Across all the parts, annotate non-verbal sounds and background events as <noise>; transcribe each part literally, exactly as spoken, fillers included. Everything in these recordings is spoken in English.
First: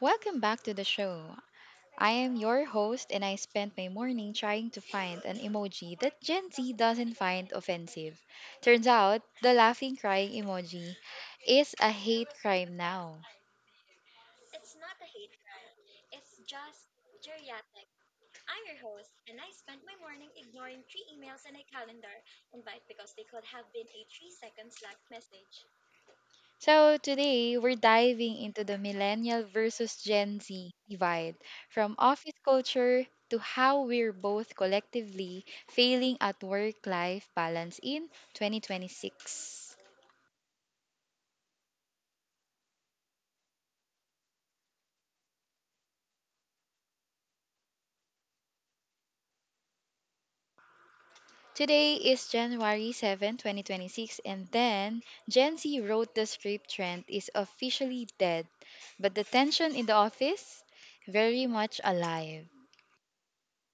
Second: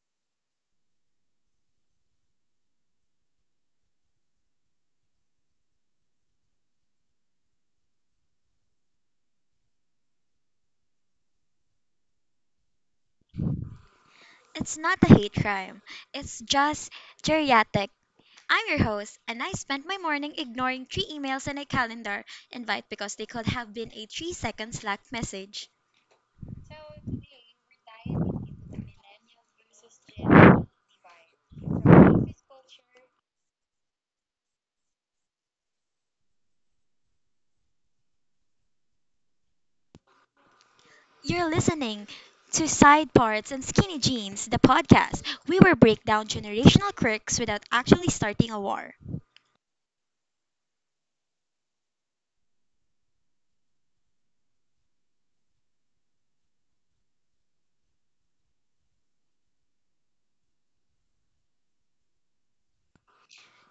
Welcome back to the show. I am your host, and I spent my morning trying to find an emoji that Gen Z doesn't find offensive. Turns out, the laughing crying emoji is a hate crime now. It's not a hate crime. It's just geriatric. I'm your host, and I spent my morning ignoring three emails and a calendar invite because they could have been a three second Slack message. So, today we're diving into the millennial versus Gen Z divide from office culture to how we're both collectively failing at work life balance in twenty twenty-six. You're listening to Side Parts and Skinny Jeans, the podcast. We will break down generational quirks without actually starting a war. Today is January seventh, twenty twenty-six, and then Gen Z wrote the script trend is officially dead, but the tension in the office very much alive.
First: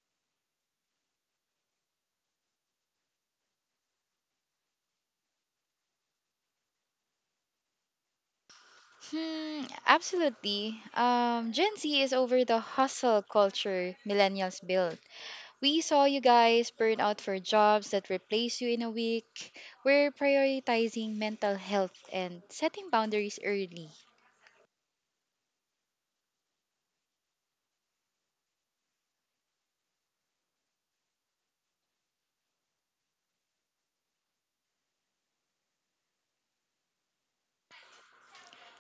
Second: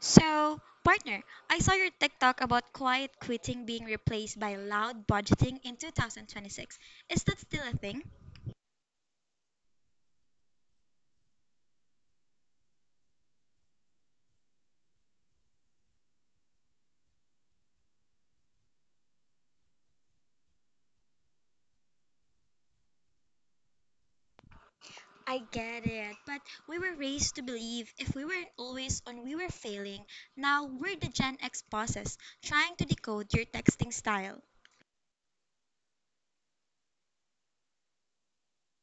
So, partner, I saw your TikTok about quiet quitting being replaced by loud budgeting in twenty twenty-six. Is that still a thing? Hmm, absolutely. Um, Gen Z is over the hustle culture millennials built. We saw you guys burn out for jobs that replace you in a week. We're prioritizing mental health and setting boundaries early. I get it, but we were raised to believe if we weren't always on, we were failing. Now we're the Gen X bosses trying to decode your texting style.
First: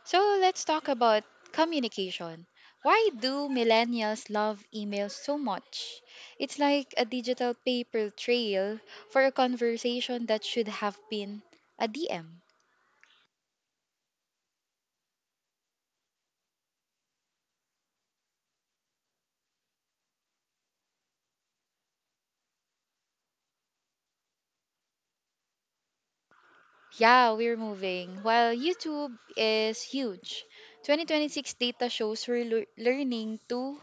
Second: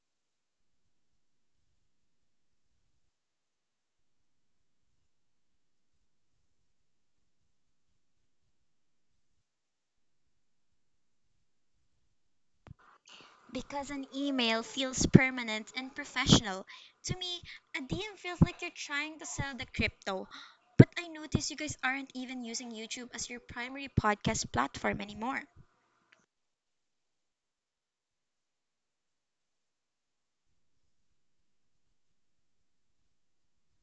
So let's talk about communication. Why do millennials love email so much? It's like a digital paper trail for a conversation that should have been a D M. Because an email feels permanent and professional. To me, a D M feels like you're trying to sell the crypto. But I notice you guys aren't even using YouTube as your primary podcast platform anymore. Yeah, we're moving. While YouTube is huge, twenty twenty-six data shows we're lear- learning to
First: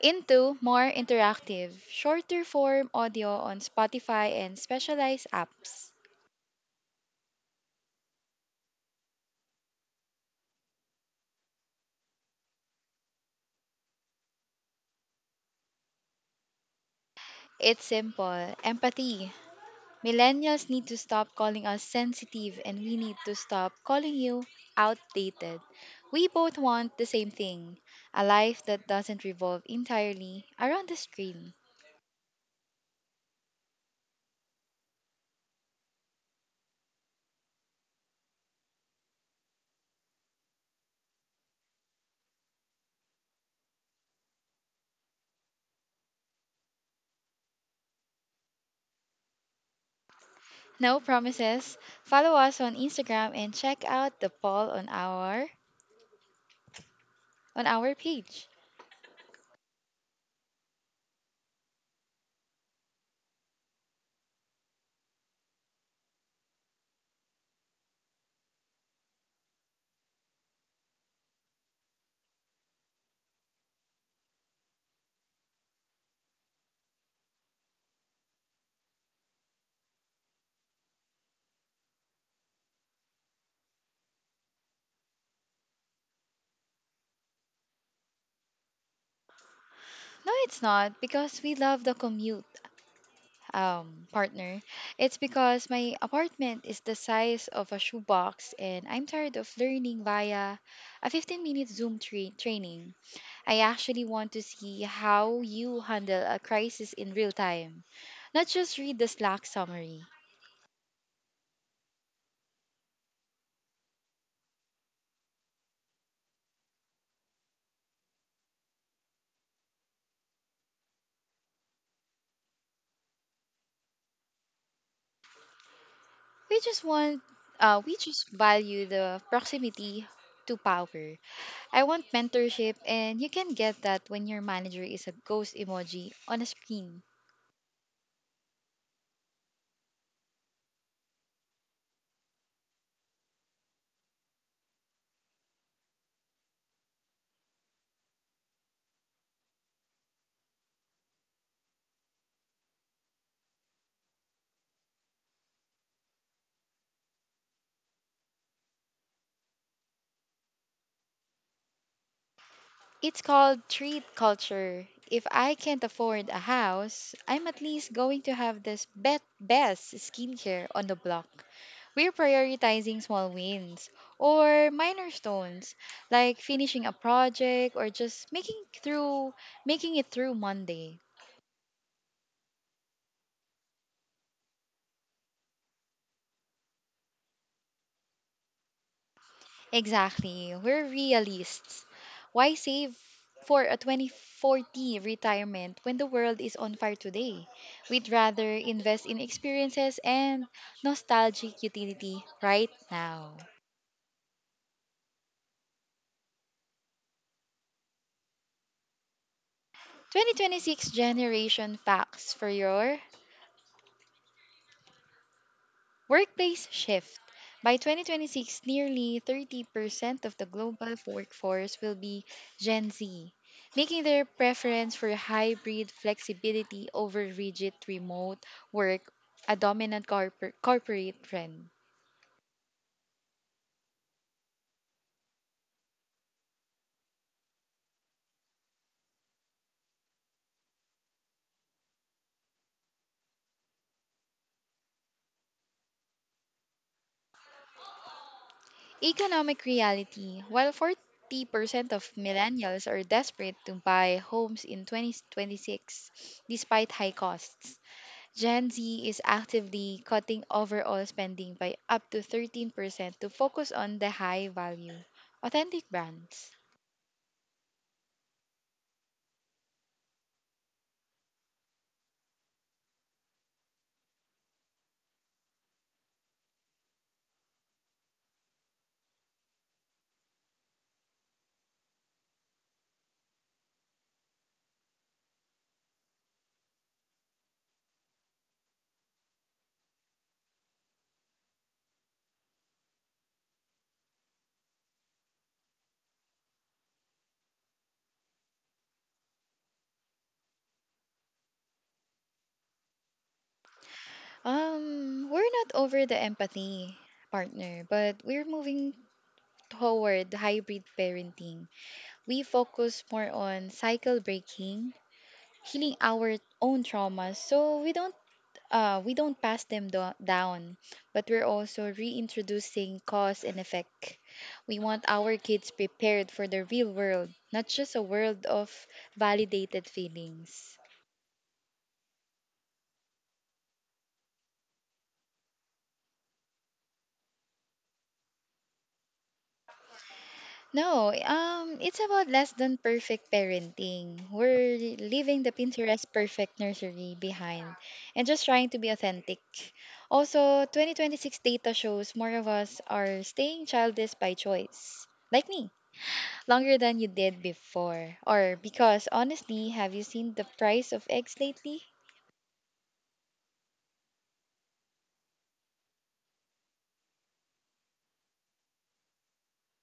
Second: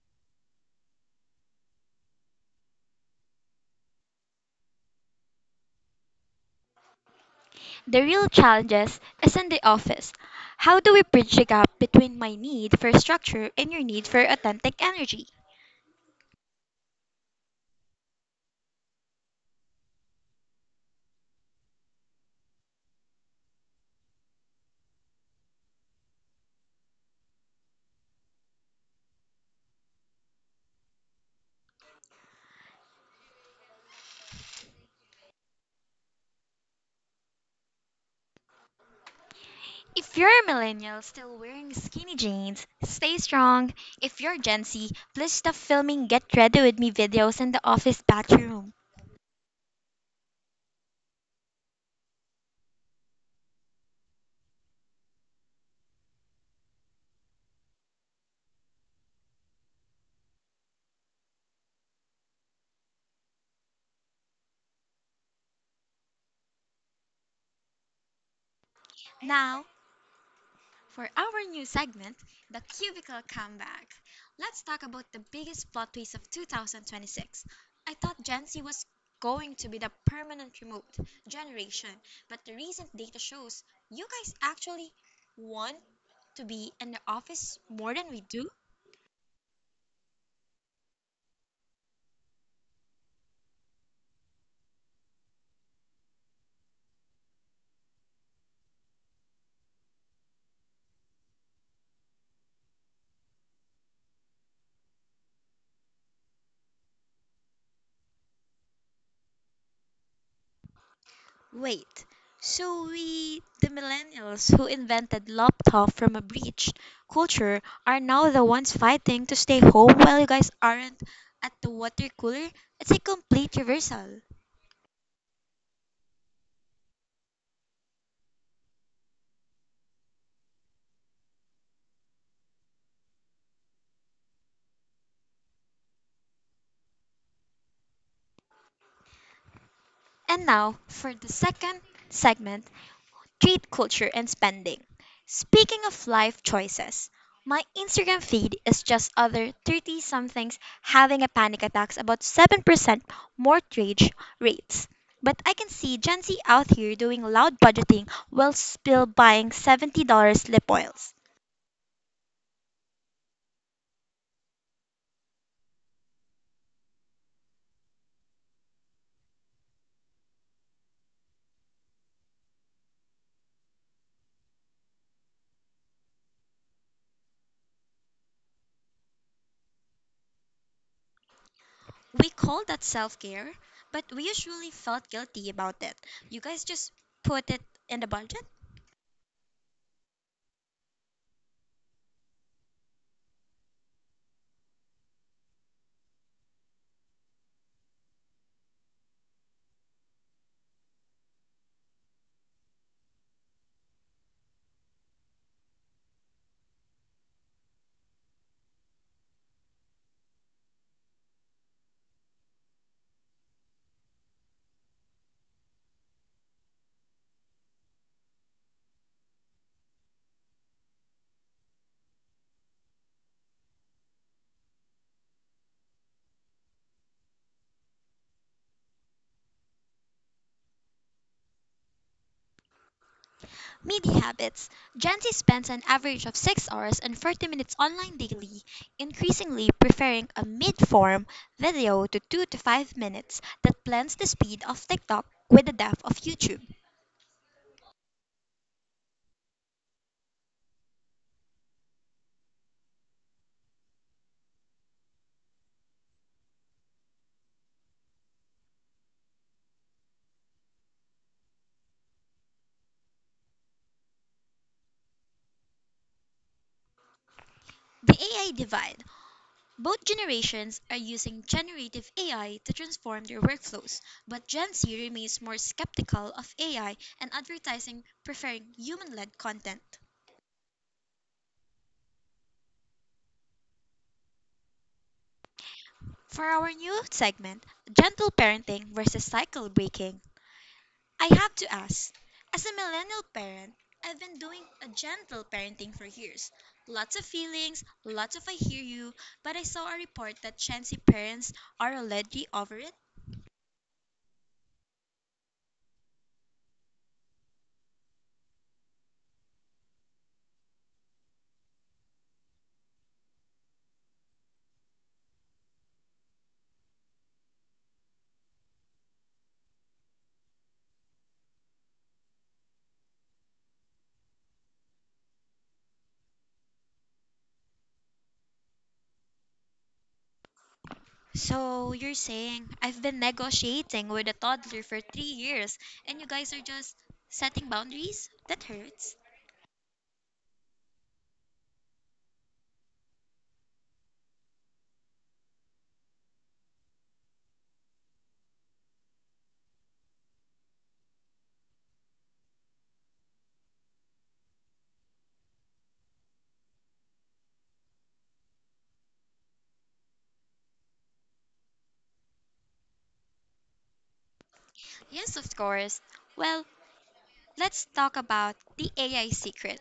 into more interactive, shorter form audio on Spotify and specialized apps. The real challenges is in the office. How do we bridge the gap between my need for structure and your need for authentic energy? It's simple. Empathy millennials need to stop calling us sensitive, and we need to stop calling you outdated. We both want the same thing, a life that doesn't revolve entirely around the screen. If you're a millennial still wearing skinny jeans, stay strong. If you're Gen Z, please stop filming get ready with me videos in the office bathroom. No promises. Follow us on Instagram and check out the poll on our on our page. Now, for our new segment, The Cubicle Comeback, let's talk about the biggest plot twist of two thousand twenty-six. I thought Gen Z was going to be the permanent remote generation, but the recent data shows you guys actually want to be in the office more than we do. No, it's not because we love the commute. Um, partner, it's because my apartment is the size of a shoebox and I'm tired of learning via a fifteen minute Zoom tra- training. I actually want to see how you handle a crisis in real time, not just read the Slack summary. Wait, so we, the millennials who invented laptop from a breach culture, are now the ones fighting to stay home while you guys aren't at the water cooler? It's a complete reversal. We just want, uh, we just value the proximity to power. I want mentorship, and you can get that when your manager is a ghost emoji on a screen. And now for the second segment, street culture and spending. Speaking of life choices, my Instagram feed is just other thirty somethings having a panic attacks about seven percent mortgage rates. But I can see Gen Z out here doing loud budgeting while still buying seventy dollars lip oils. It's called treat culture. If I can't afford a house, I'm at least going to have this bet best skincare on the block. We're prioritizing small wins or minor stones, like finishing a project or just making through making it through Monday. We call that self care, but we usually felt guilty about it. You guys just put it in the budget? Exactly. We're realists. Why save for a twenty forty retirement when the world is on fire today? We'd rather invest in experiences and nostalgic utility right now. twenty twenty-six generation facts for your workplace shift. By twenty twenty-six, nearly thirty percent of the global workforce will be Gen Z, making their preference for hybrid flexibility over rigid remote work a dominant corpor- corporate trend. Media habits. Gen Z spends an average of six hours and thirty minutes online daily, increasingly preferring a mid form video to two to five minutes that blends the speed of TikTok with the depth of YouTube. Economic reality. While forty percent of millennials are desperate to buy homes in twenty twenty-six despite high costs, Gen Z is actively cutting overall spending by up to thirteen percent to focus on the high value, authentic brands. The A I divide. Both generations are using generative A I to transform their workflows, but Gen Z remains more skeptical of A I and advertising, preferring human led content. For our new segment, Gentle Parenting versus Cycle Breaking, I have to ask. As a millennial parent, I've been doing a gentle parenting for years. Lots of feelings, lots of I hear you, but I saw a report that chancy parents are already over it. Um, we're not over the empathy, partner, but we're moving toward hybrid parenting. We focus more on cycle breaking, healing our own traumas so we don't uh, we don't pass them do- down, but we're also reintroducing cause and effect. We want our kids prepared for the real world, not just a world of validated feelings. So you're saying I've been negotiating with a toddler for three years and you guys are just setting boundaries? That hurts. No, um, it's about less than perfect parenting. We're leaving the Pinterest perfect nursery behind and just trying to be authentic. Also, twenty twenty-six data shows more of us are staying childless by choice, like me, longer than you did before. Or because honestly, have you seen the price of eggs lately? Yes, of course. Well, let's talk about the A I secret.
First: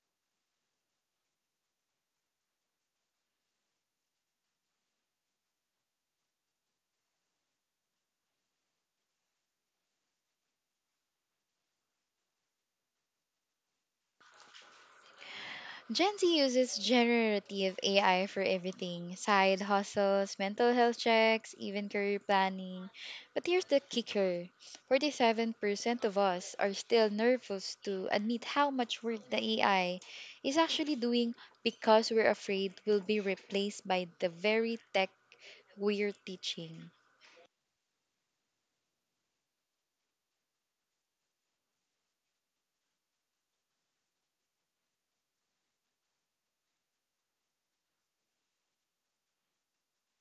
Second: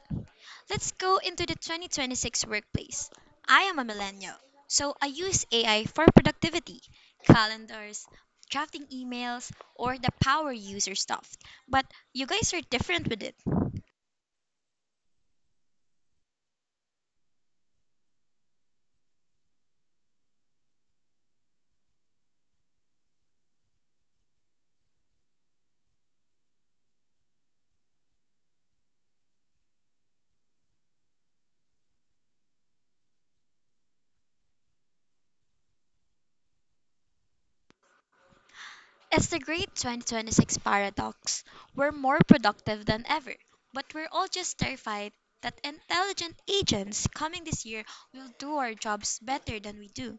Let's go into the twenty twenty-six workplace. I am a millennial, so I use A I for productivity, calendars, drafting emails, or the power user stuff. But you guys are different with it. Gen Z uses generative A I for everything, side hustles, mental health checks, even career planning. But here's the kicker, forty-seven percent of us are still nervous to admit how much work the A I is actually doing because we're afraid we'll be replaced by the very tech we're teaching. It's the great twenty twenty-six paradox. We're more productive than ever, but we're all just terrified that intelligent agents coming this year will do our jobs better than we do.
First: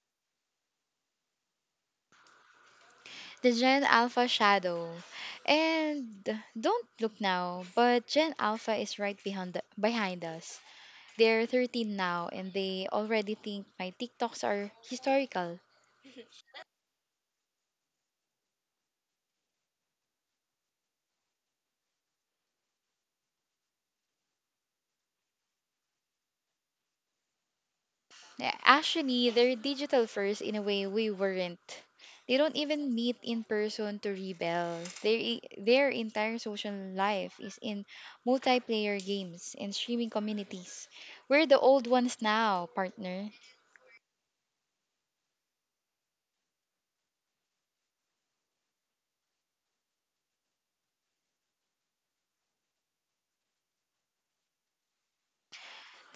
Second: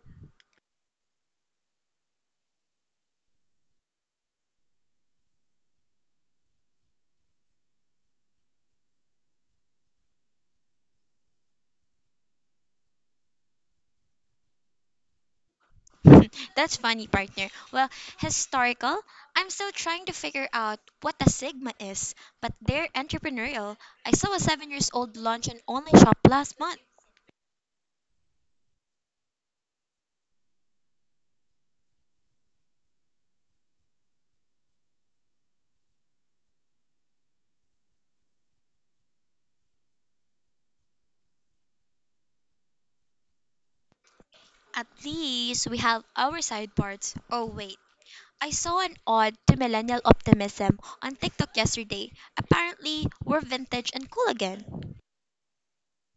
The Gen Alpha shadow. And don't look now, but Gen Alpha is right behind the, behind us. They're thirteen now and they already think my TikToks are historical. <laughs> That's funny, partner. Well, historical, I'm still trying to figure out what a Sigma is, but they're entrepreneurial. I saw a seven years old launch an online shop last month. Yeah, actually, they're digital first in a way we weren't. They don't even meet in person to rebel. Their, e- their entire social life is in multiplayer games and streaming communities. We're the old ones now, partner. At least we have our side parts. Oh, wait. I saw an ode to millennial optimism on TikTok yesterday. Apparently, we're vintage and cool again.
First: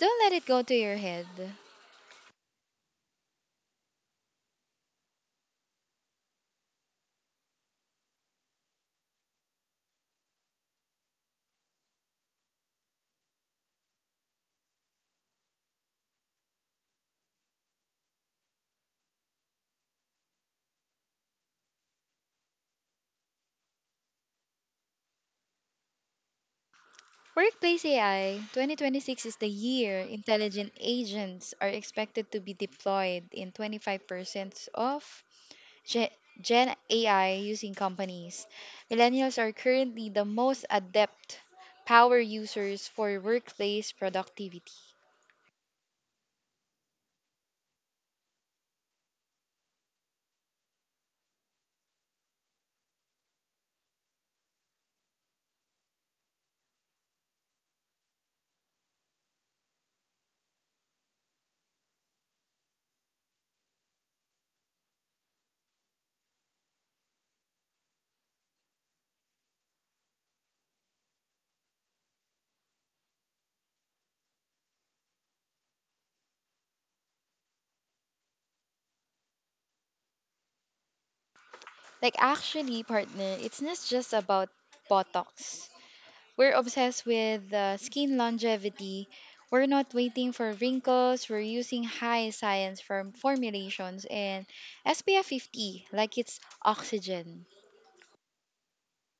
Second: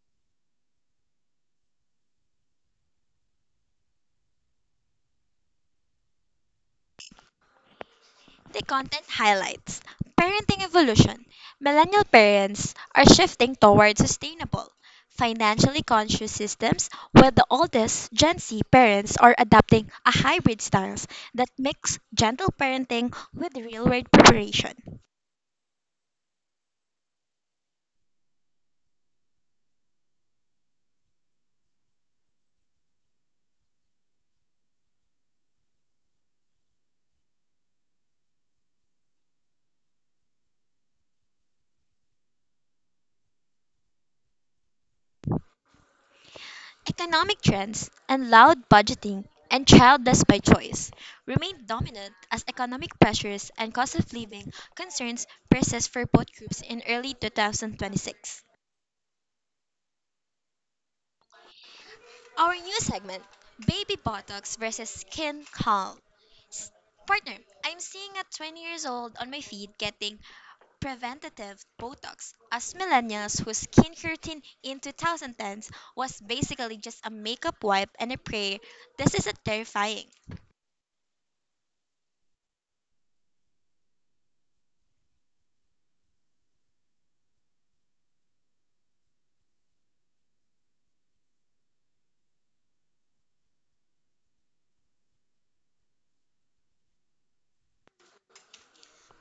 Don't let it go to your head. The content highlights parenting evolution. Millennial parents are shifting toward sustainable, financially conscious systems, while the oldest Gen Z parents are adopting a hybrid stance that mix gentle parenting with real-world preparation. Workplace A I. twenty twenty-six is the year intelligent agents are expected to be deployed in twenty-five percent of Ge- Gen A I using companies. Millennials are currently the most adept power users for workplace productivity. Economic trends and loud budgeting and childless by choice remain dominant as economic pressures and cost of living concerns persist for both groups in early two thousand twenty-six. Our new segment, Baby Botox versus Skin Calm. S- Partner, I'm seeing a twenty years old on my feed getting preventative Botox. Us millennials whose skincare routine in twenty tens was basically just a makeup wipe and a prayer, this is a terrifying. Like, actually, partner, it's not just about Botox. We're obsessed with uh, skin longevity. We're not waiting for wrinkles. We're using high science form formulations and S P F fifty like it's oxygen.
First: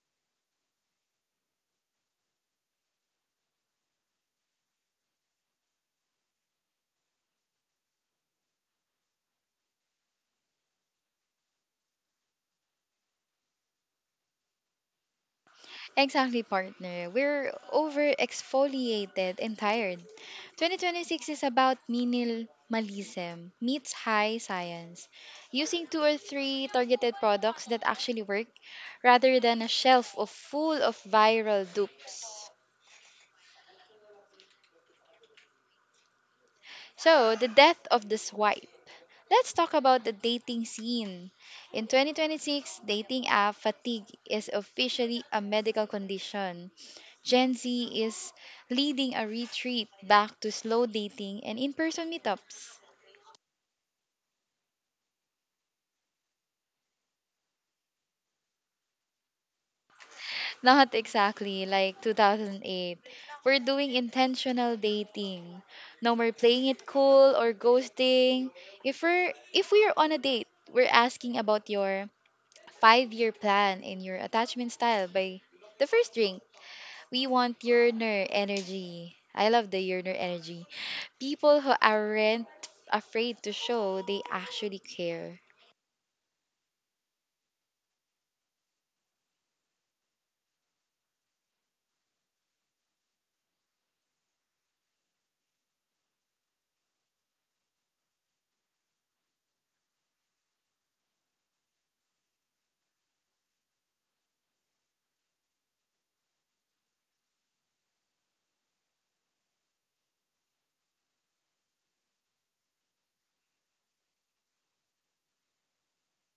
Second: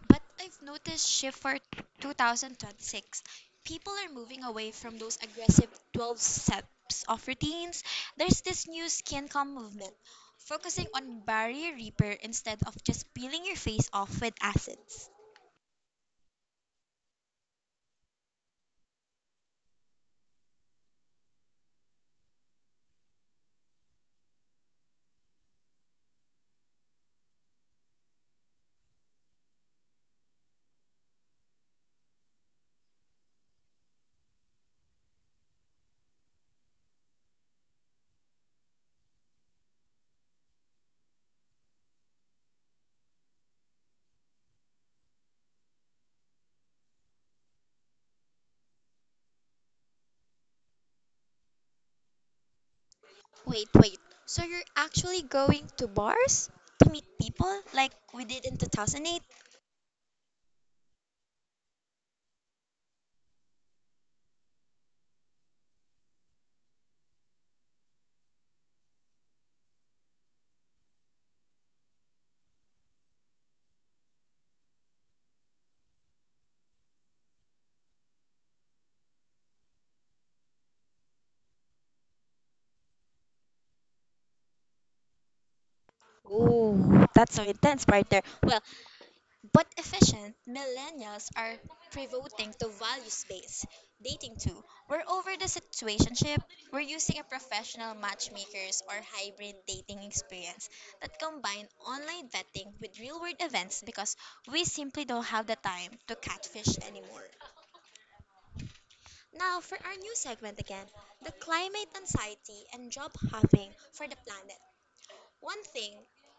But I've noticed shift for two thousand twenty-six, people are moving away from those aggressive twelve steps of routines. There's this new skin calm movement, focusing on barrier repair instead of just peeling your face off with acids. Exactly, partner. We're over exfoliated and tired. twenty twenty-six is about minimalism meets high science, using two or three targeted products that actually work rather than a shelf of full of viral dupes. So, the death of the swipe. Let's talk about the dating scene. In twenty twenty-six, dating app fatigue is officially a medical condition. Gen Z is leading a retreat back to slow dating and in person meetups. Wait, wait. So you're actually going to bars? To meet people like we did in two thousand eight. Not exactly like two thousand eight. We're doing intentional dating. No more playing it cool or ghosting. If we're if we're on a date, we're asking about your five-year plan and your attachment style by the first drink. We want yearner energy. I love the yearner energy. People who aren't afraid to show they actually care. Oh, that's so intense right there. Well, but efficient millennials are pivoting to values based dating too. We're over the situationship. We're using a professional matchmakers or hybrid dating experience that combine online vetting with real world events because we simply don't have the time to catfish anymore. Now, for our new segment again, the climate anxiety and job hopping for the planet. One thing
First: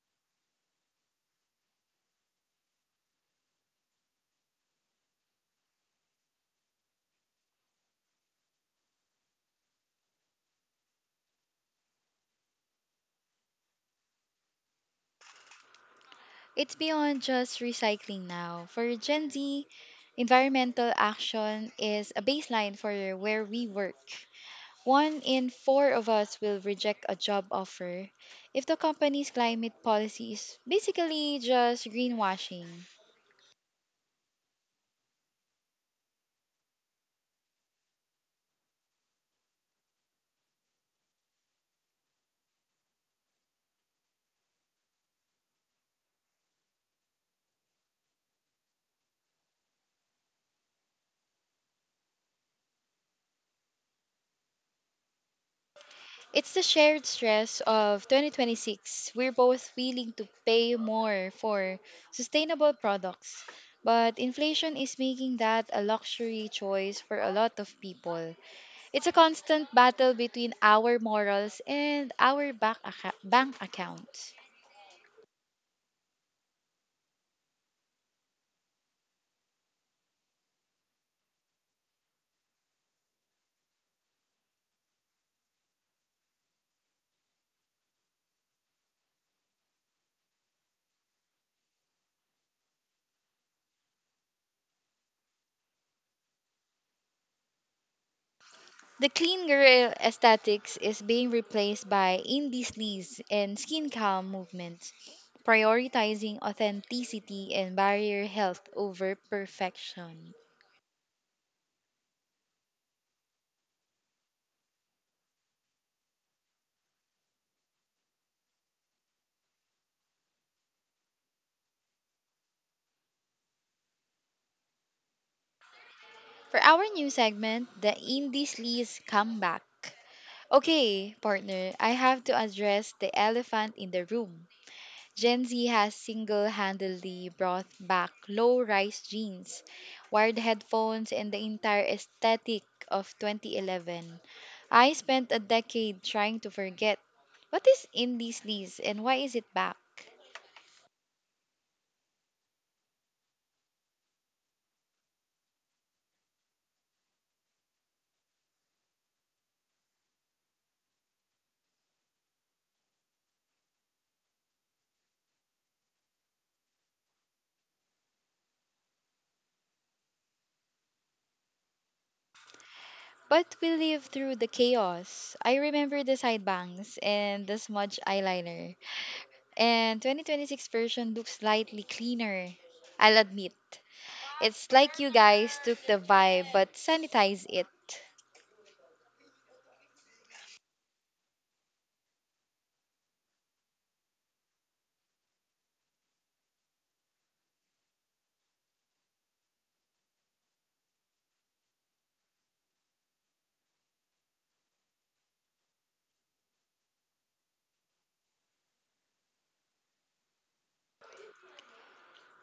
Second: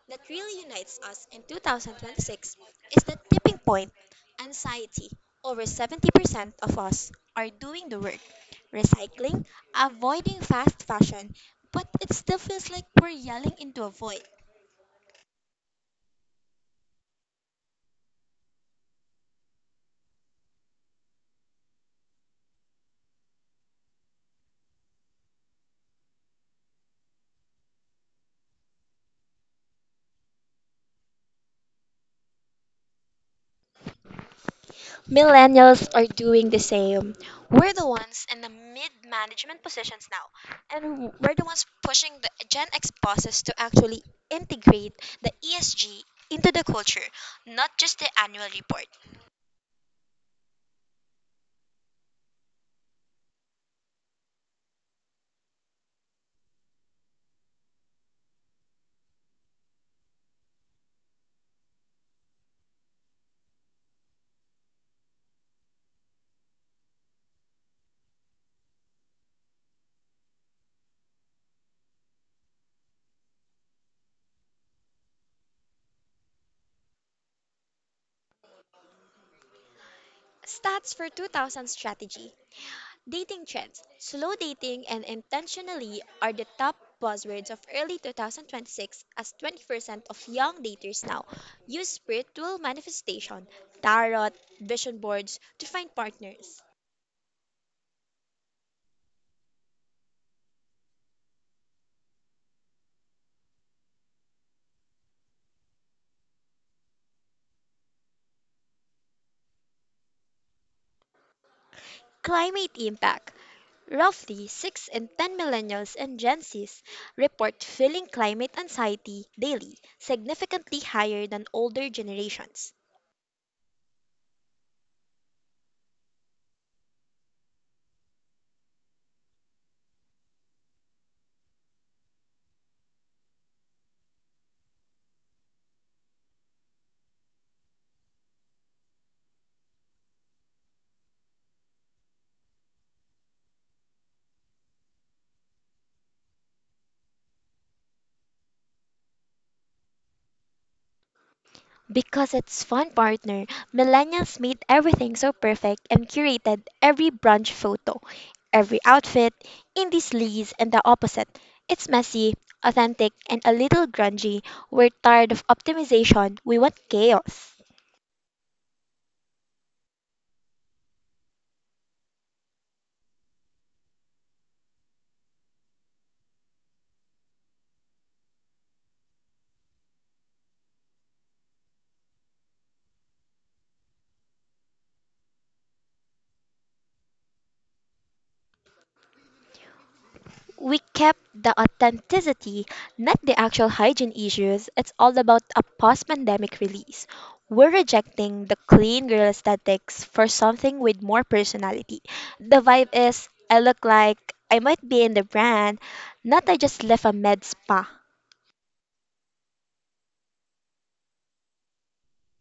that really unites us in two thousand twenty-six is the tipping point anxiety. Over seventy percent of us are doing the work, recycling, avoiding fast fashion, but it still feels like we're yelling into a void. It's beyond just recycling now. For Gen Z, environmental action is a baseline for where we work. One in four of us will reject a job offer if the company's climate policy is basically just greenwashing. Millennials are doing the same. We're the ones in the mid management positions now, and we're the ones pushing the Gen X bosses to actually integrate the E S G into the culture, not just the annual report. It's the shared stress of twenty twenty-six. We're both willing to pay more for sustainable products, but inflation is making that a luxury choice for a lot of people. It's a constant battle between our morals and our bank, acca- bank accounts. Stats for two thousand strategy. Dating trends. Slow dating and intentionally are the top buzzwords of early twenty twenty-six as twenty percent of young daters now use spiritual manifestation, tarot, vision boards to find partners. The clean girl aesthetics is being replaced by indie sleaze and skin calm movements, prioritizing authenticity and barrier health over perfection. Climate impact. Roughly six in ten millennials and Gen Zs report feeling climate anxiety daily, significantly higher than older generations. For our new segment, the Indies Lee's Comeback. Okay, partner, I have to address the elephant in the room. Gen Z has single handedly brought back low rise jeans, wired headphones, and the entire aesthetic of twenty eleven. I spent a decade trying to forget. What is Indies Lee's and why is it back? Because it's fun, partner. Millennials made everything so perfect and curated, every brunch photo, every outfit, indie sleaze, and the opposite. It's messy, authentic, and a little grungy. We're tired of optimization. We want chaos. But we lived through the chaos. I remember the side bangs and the smudge eyeliner. And twenty twenty-six version looks slightly cleaner, I'll admit. It's like you guys took the vibe but sanitized it. We kept the authenticity, not the actual hygiene issues. It's all about a post pandemic release. We're rejecting the clean girl aesthetics for something with more personality. The vibe is I look like I might be in the brand, not I just left a med spa.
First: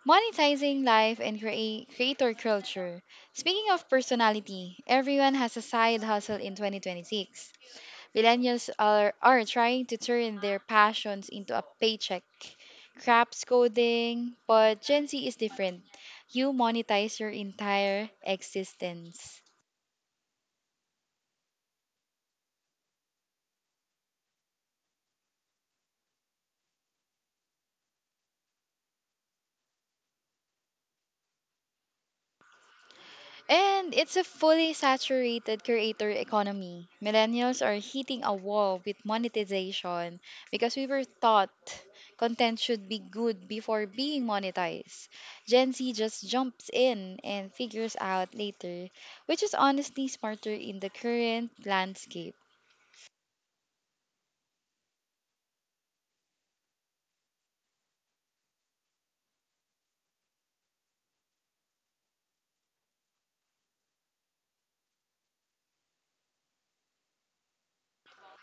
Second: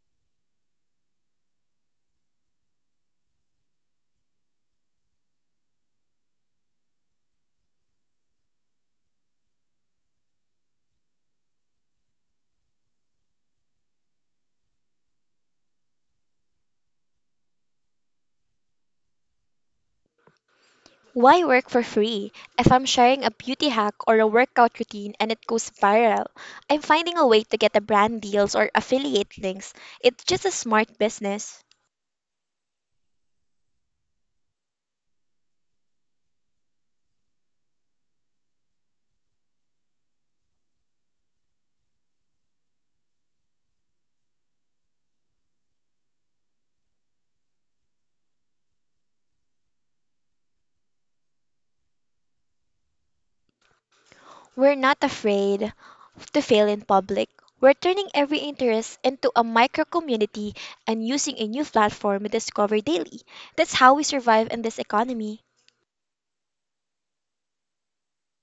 Monetizing life and create creator culture. Speaking of personality, everyone has a side hustle in twenty twenty-six. Millennials are, are trying to turn their passions into a paycheck. Craps coding, but Gen Z is different. You monetize your entire existence. Why work for free? If I'm sharing a beauty hack or a workout routine and it goes viral, I'm finding a way to get a brand deals or affiliate links. It's just a smart business. And it's a fully saturated creator economy. Millennials are hitting a wall with monetization because we were taught content should be good before being monetized. Gen Z just jumps in and figures out later, which is honestly smarter in the current landscape. We're not afraid to fail in public. We're turning every interest into a micro community and using a new platform we discover daily. That's how we survive in this economy.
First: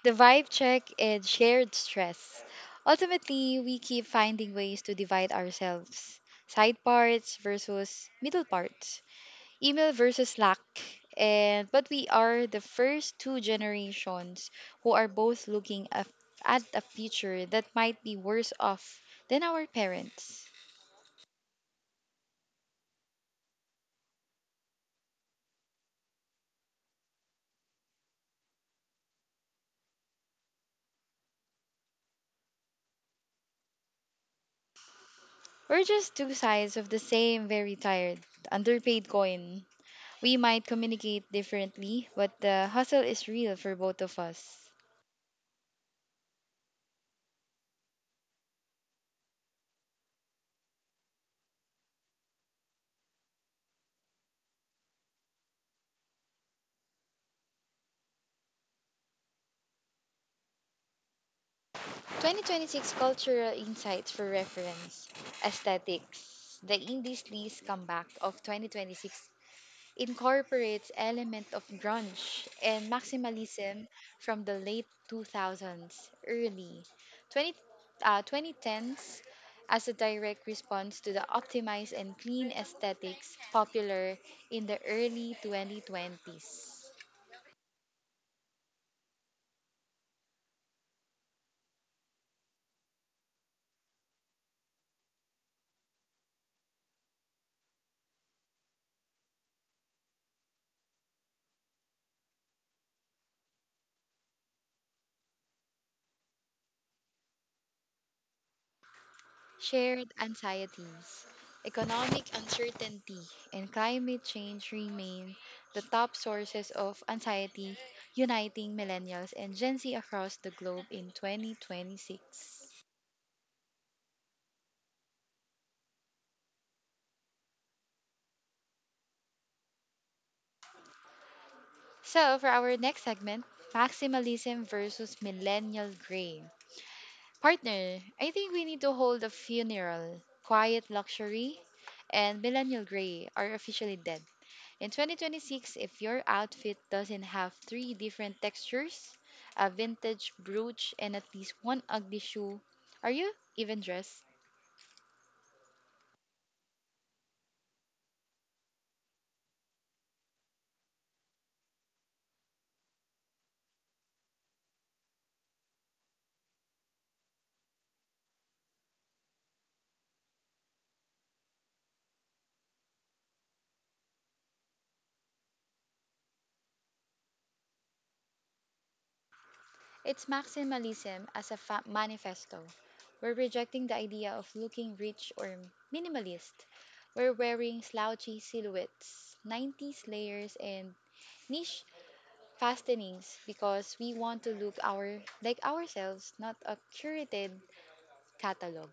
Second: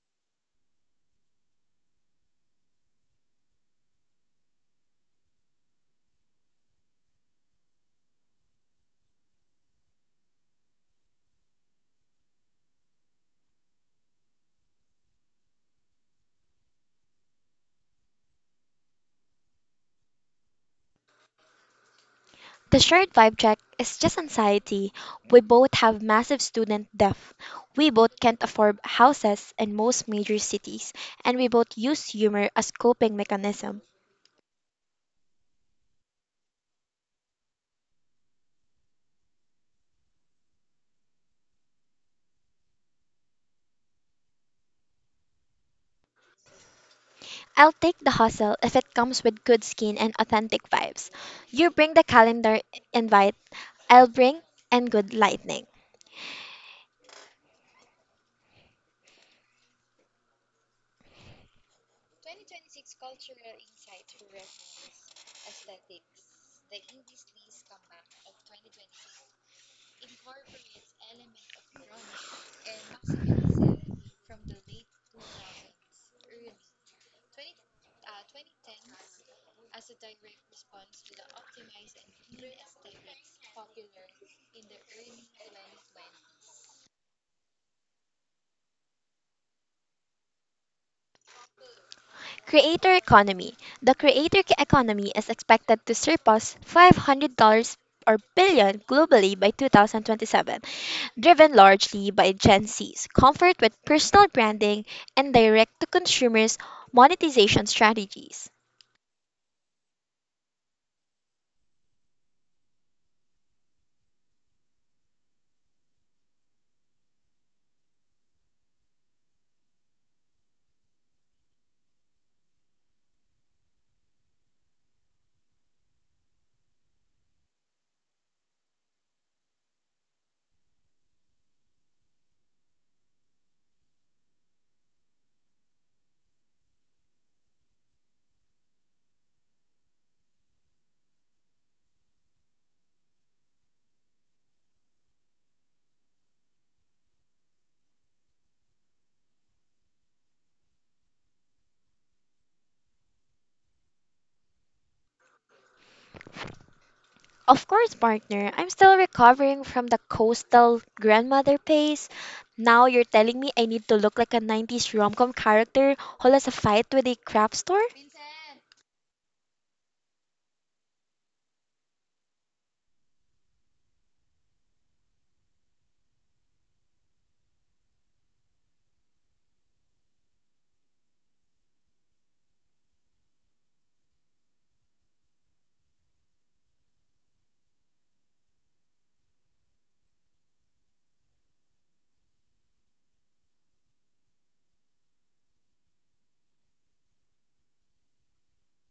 The vibe check and shared stress. Ultimately, we keep finding ways to divide ourselves, side parts versus middle parts, email versus Slack. And but we are the first two generations who are both looking af- at a future that might be worse off than our parents. The shared vibe check is just anxiety. We both have massive student debt. We both can't afford houses in most major cities, and we both use humor as coping mechanism. We're just two sides of the same very tired, underpaid coin. We might communicate differently, but the hustle is real for both of us. I'll take the hustle if it comes with good skin and authentic vibes. You bring the calendar invite Elbring, and Good Lightning. twenty twenty-six cultural insights for reference. Aesthetics. The Indie Sleaze comeback of twenty twenty-six incorporates element of grunge and maximalism from the late two thousands, early twenty, uh, twenty tens as a direct response to the optimized and clean aesthetics popular in the early twenty twenties. Creator Economy. The creator ca- economy is expected to surpass five hundred dollars or billion globally by two thousand twenty-seven, driven largely by Gen Z's comfort with personal branding and direct to consumers monetization strategies. Shared anxieties, economic uncertainty, and climate change remain the top sources of anxiety, uniting millennials and Gen Z across the globe in twenty twenty-six. So, for our next segment, maximalism versus millennial gray. Partner, I think we need to hold a funeral. Quiet luxury and millennial gray are officially dead. In twenty twenty-six, if your outfit doesn't have three different textures, a vintage brooch, and at least one ugly shoe, are you even dressed? Of course, partner, I'm still recovering from the coastal grandmother phase. Now you're telling me I need to look like a nineties rom-com character who has a fight with a crap store? It's maximalism as a fa- manifesto. We're rejecting the idea of looking rich or minimalist. We're wearing slouchy silhouettes, nineties layers, and niche fastenings because we want to look our like ourselves, not a curated catalog.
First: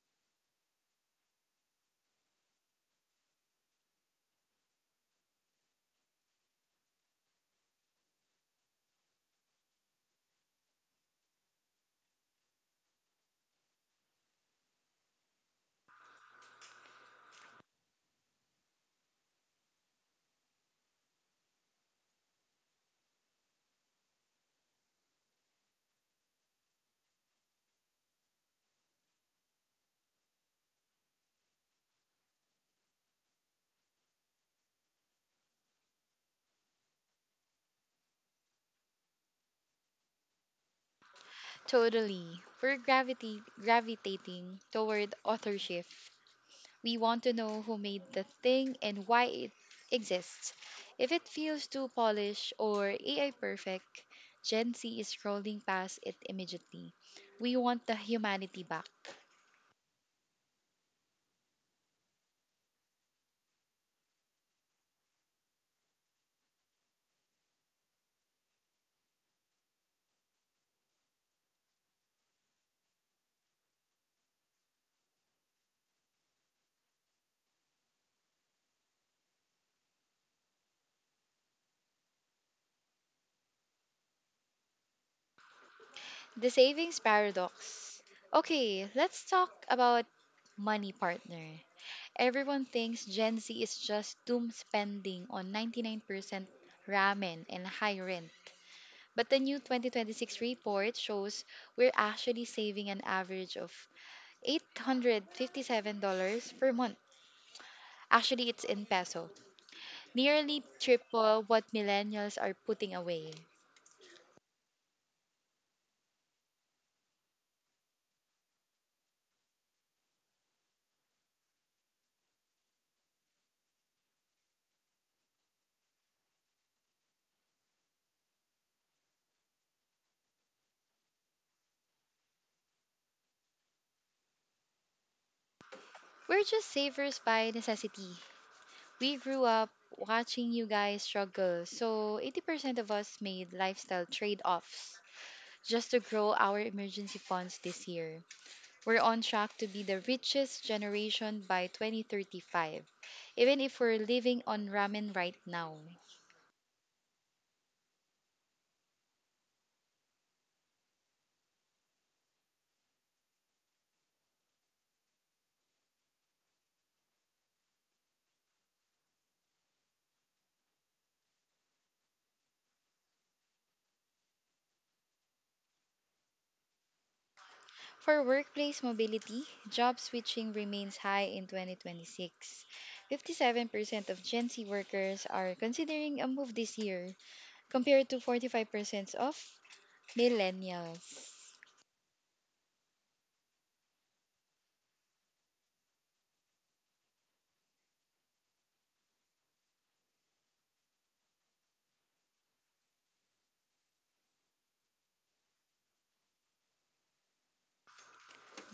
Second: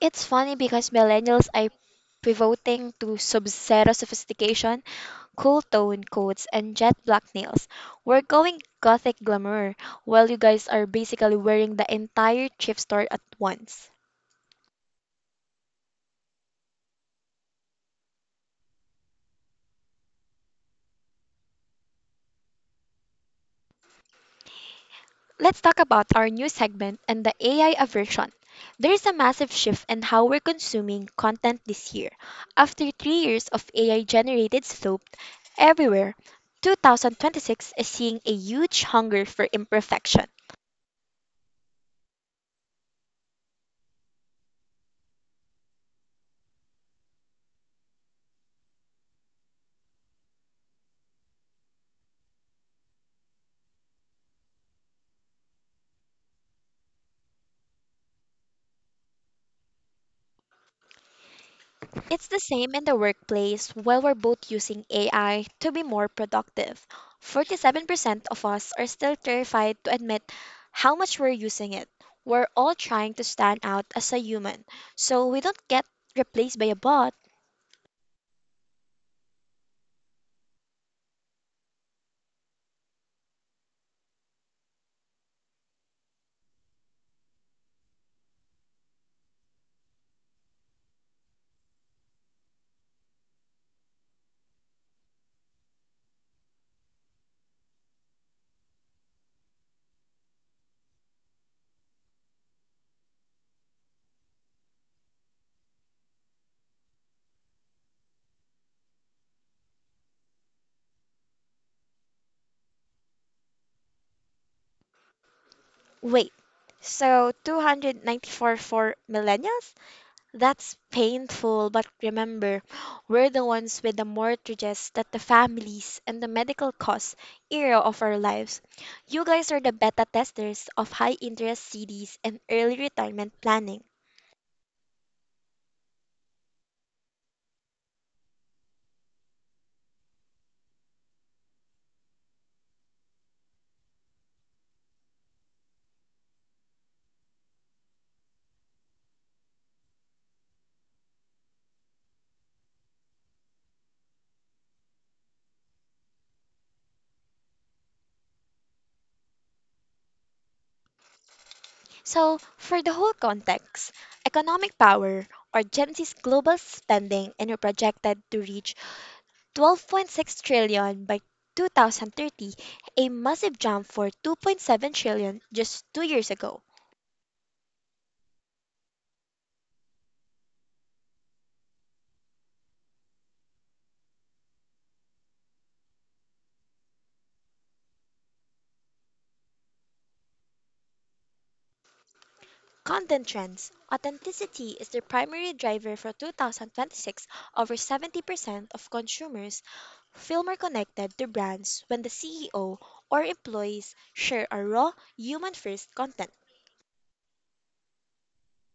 It's funny because millennials are pivoting to sub-zero sophistication, cool tone coats, and jet black nails. We're going gothic glamour, while you guys are basically wearing the entire thrift store at once. Let's talk about our new segment and the A I aversion. There's a massive shift in how we're consuming content this year. After three years of A I generated soap everywhere, two thousand twenty-six is seeing a huge hunger for imperfection. Totally. We're gravity gravitating toward authorship. We want to know who made the thing and why it exists. If it feels too polished or A I perfect, Gen Z is scrolling past it immediately. We want the humanity back. It's the same in the workplace while we're both using A I to be more productive. forty-seven percent of us are still terrified to admit how much we're using it. We're all trying to stand out as a human, so we don't get replaced by a bot. The savings paradox. Okay, let's talk about money, partner. Everyone thinks Gen Z is just doom spending on ninety-nine percent ramen and high rent, but the new twenty twenty-six report shows we're actually saving an average of eight hundred fifty-seven dollars per month. Actually, it's in peso, nearly triple what millennials are putting away. Wait, so two hundred ninety-four for millennials? That's painful, but remember, we're the ones with the mortgages that the families and the medical costs era of our lives. You guys are the beta testers of high interest C Ds and early retirement planning. We're just savers by necessity. We grew up watching you guys struggle, so eighty percent of us made lifestyle trade offs just to grow our emergency funds this year. We're on track to be the richest generation by twenty thirty-five, even if we're living on ramen right now. So, for the whole context, economic power or Gen Z's global spending and are projected to reach twelve point six trillion by two thousand thirty, a massive jump for two point seven trillion just two years ago. For workplace mobility, job switching remains high in twenty twenty-six. fifty-seven percent of Gen Z workers are considering a move this year, compared to forty-five percent of millennials. Content trends. Authenticity is the primary driver for two thousand twenty-six. Over seventy percent of consumers feel more connected to brands when the C E O or employees share a raw, human first content.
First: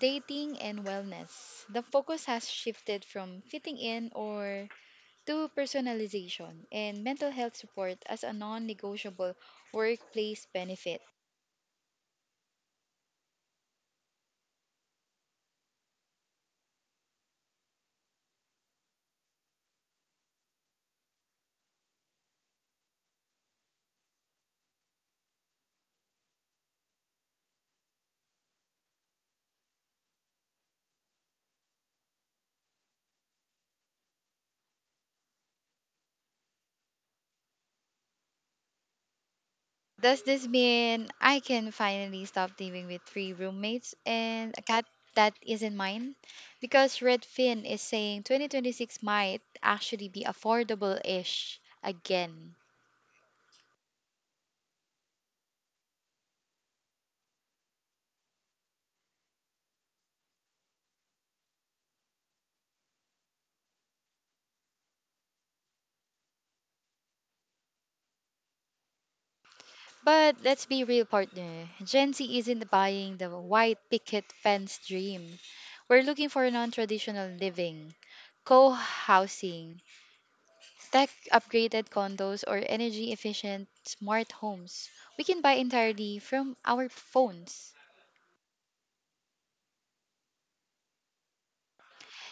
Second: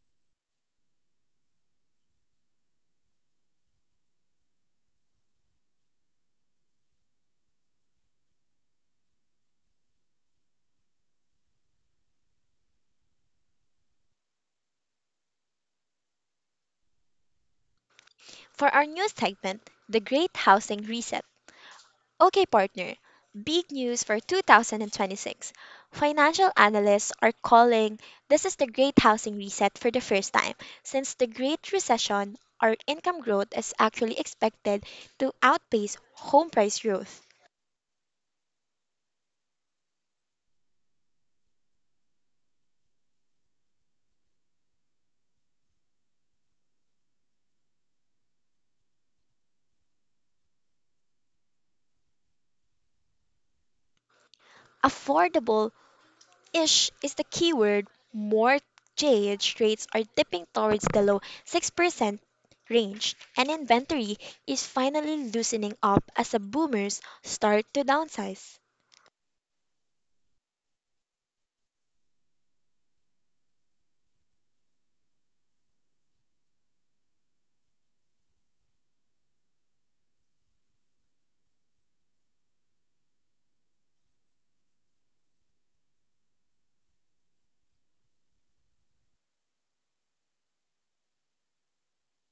Dating and wellness. The focus has shifted from fitting in or to personalization and mental health support as a non negotiable workplace benefit. For our new segment, The Great Housing Reset, okay, partner. Big news for two thousand twenty-six. Financial analysts are calling this is the great housing reset for the first time. Since the Great Recession, our income growth is actually expected to outpace home price growth. Does this mean I can finally stop living with three roommates and a cat that isn't mine? Because Redfin is saying twenty twenty-six might actually be affordable ish again. Affordable ish is the keyword. Mortgage rates are dipping towards the low six percent range, and inventory is finally loosening up as the boomers start to downsize. But let's be real, partner. Gen Z isn't buying the white picket fence dream. We're looking for non traditional living, co housing, tech upgraded condos or energy efficient smart homes we can buy entirely from our phones.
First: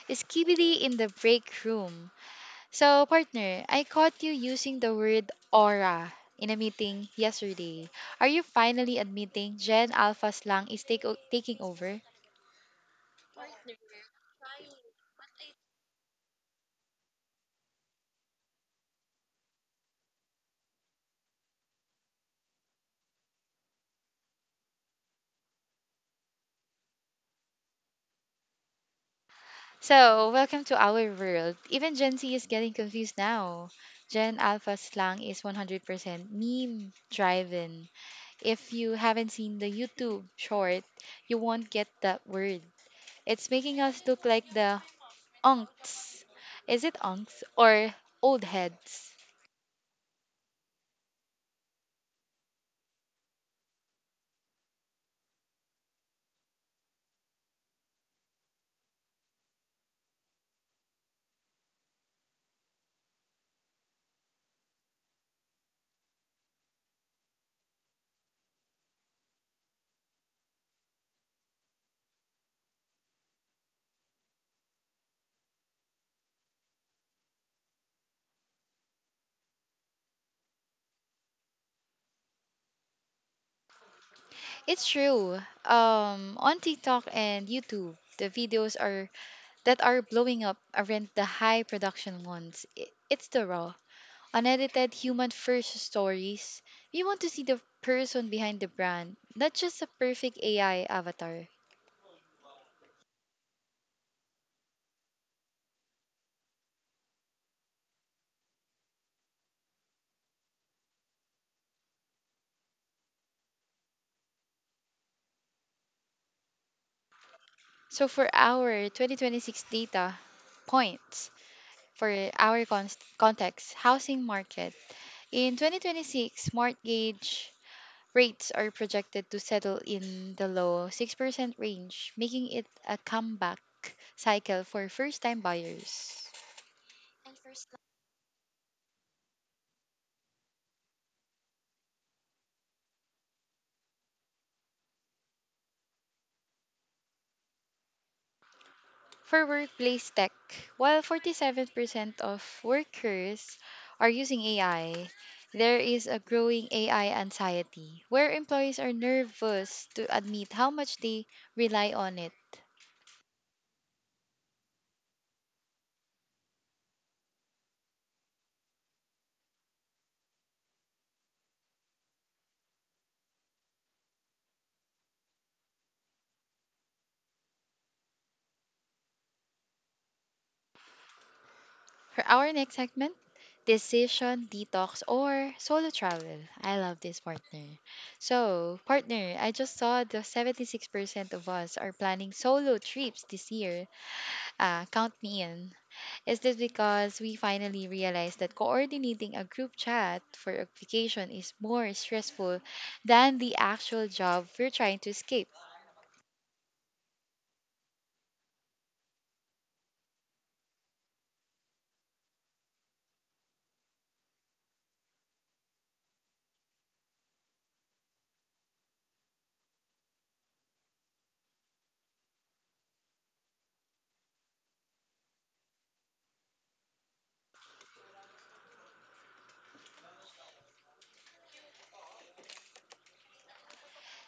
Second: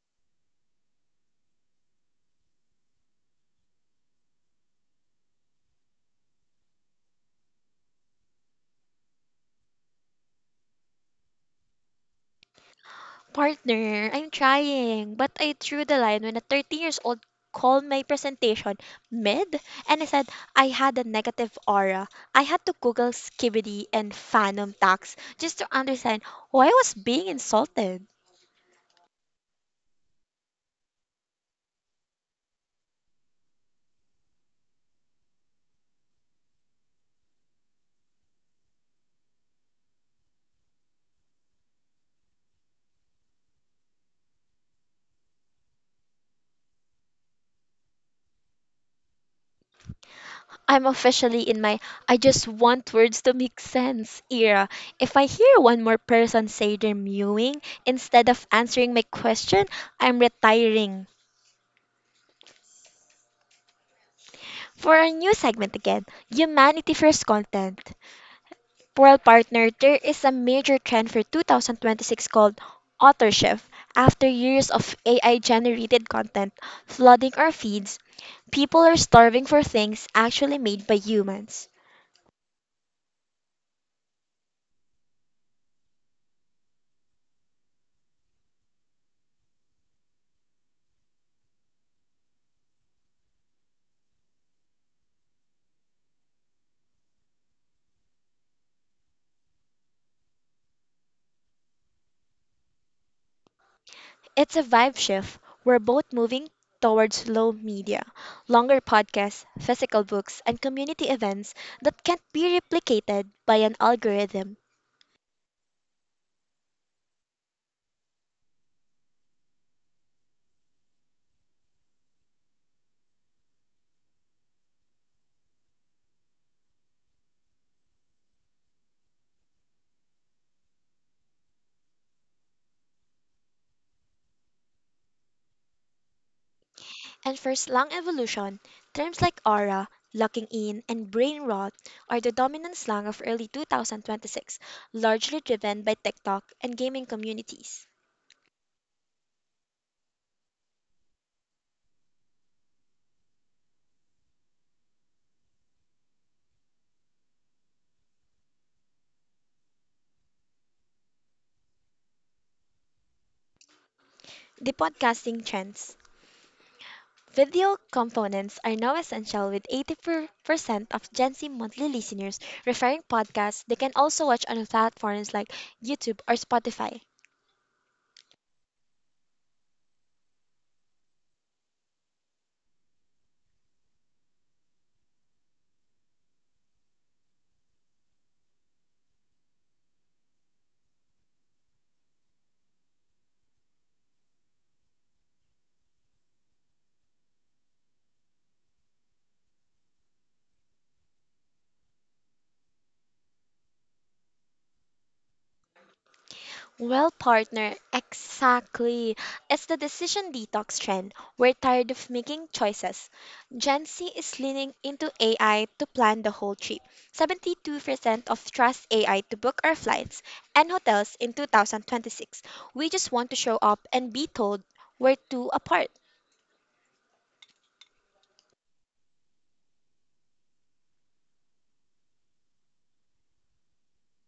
Skibidi in the break room. So, partner, I caught you using the word aura in a meeting yesterday. Are you finally admitting Gen Alpha slang is take o- taking over? Partner, I'm trying, but I drew the line when a thirteen years old called my presentation mid and I said I had a negative aura. I had to Google skibidi and phantom tax just to understand why I was being insulted. So, welcome to our world. Even Gen Z is getting confused now. Gen Alpha slang is one hundred percent meme driven. If you haven't seen the YouTube short, you won't get that word. It's making us look like the unks. Is it unks or old heads? I'm officially in my I just want words to make sense era. If I hear one more person say they're mewing instead of answering my question, I'm retiring. For our new segment again, Humanity First Content. Well, partner, there is a major trend for two thousand twenty-six called authorship. After years of A I generated content flooding our feeds, people are starving for things actually made by humans. It's true. Um, on TikTok and YouTube, the videos are that are blowing up aren't the high production ones. I- It's the raw, unedited human first stories. We want to see the person behind the brand, not just a perfect A I avatar. It's a vibe shift. We're both moving towards slow media, longer podcasts, physical books, and community events that can't be replicated by an algorithm. So for our twenty twenty-six data points for our con- context, housing market in twenty twenty-six, mortgage rates are projected to settle in the low six percent range, making it a comeback cycle for first time buyers. And for slang evolution, terms like aura, locking in, and brain rot are the dominant slang of early two thousand twenty-six, largely driven by TikTok and gaming communities. For workplace tech, while forty-seven percent of workers are using A I, there is a growing A I anxiety where employees are nervous to admit how much they rely on it. The podcasting trends. Video components are now essential with eighty-four percent of Gen Z monthly listeners referring podcasts they can also watch on platforms like YouTube or Spotify. For our next segment, decision detox or solo travel. I love this, partner. So, partner, I just saw the seventy-six percent of us are planning solo trips this year. Ah, count me in. Is this because we finally realized that coordinating a group chat for a vacation is more stressful than the actual job we're trying to escape? Well, partner, exactly. It's the decision detox trend. We're tired of making choices. Gen Z is leaning into A I to plan the whole trip. seventy-two percent of trust A I to book our flights and hotels in two thousand twenty-six. We just want to show up and be told we're two apart.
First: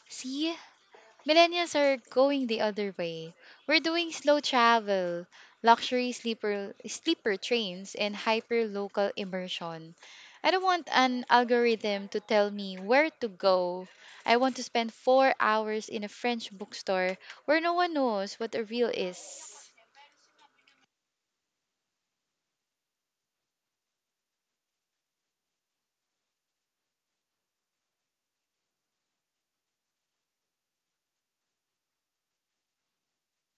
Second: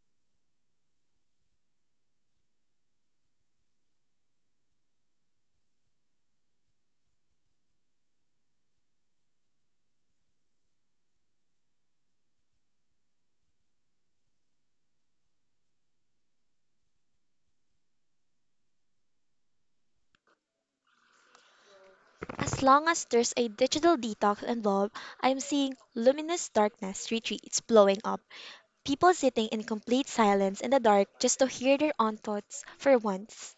See, millennials are going the other way. We're doing slow travel, luxury sleeper sleeper trains, and hyper local immersion. I don't want an algorithm to tell me where to go. I want to spend four hours in a French bookstore where no one knows what a reel is. As long as there's a digital detox involved, I'm seeing luminous darkness retreats blowing up. People sitting in complete silence in the dark just to hear their own thoughts for once.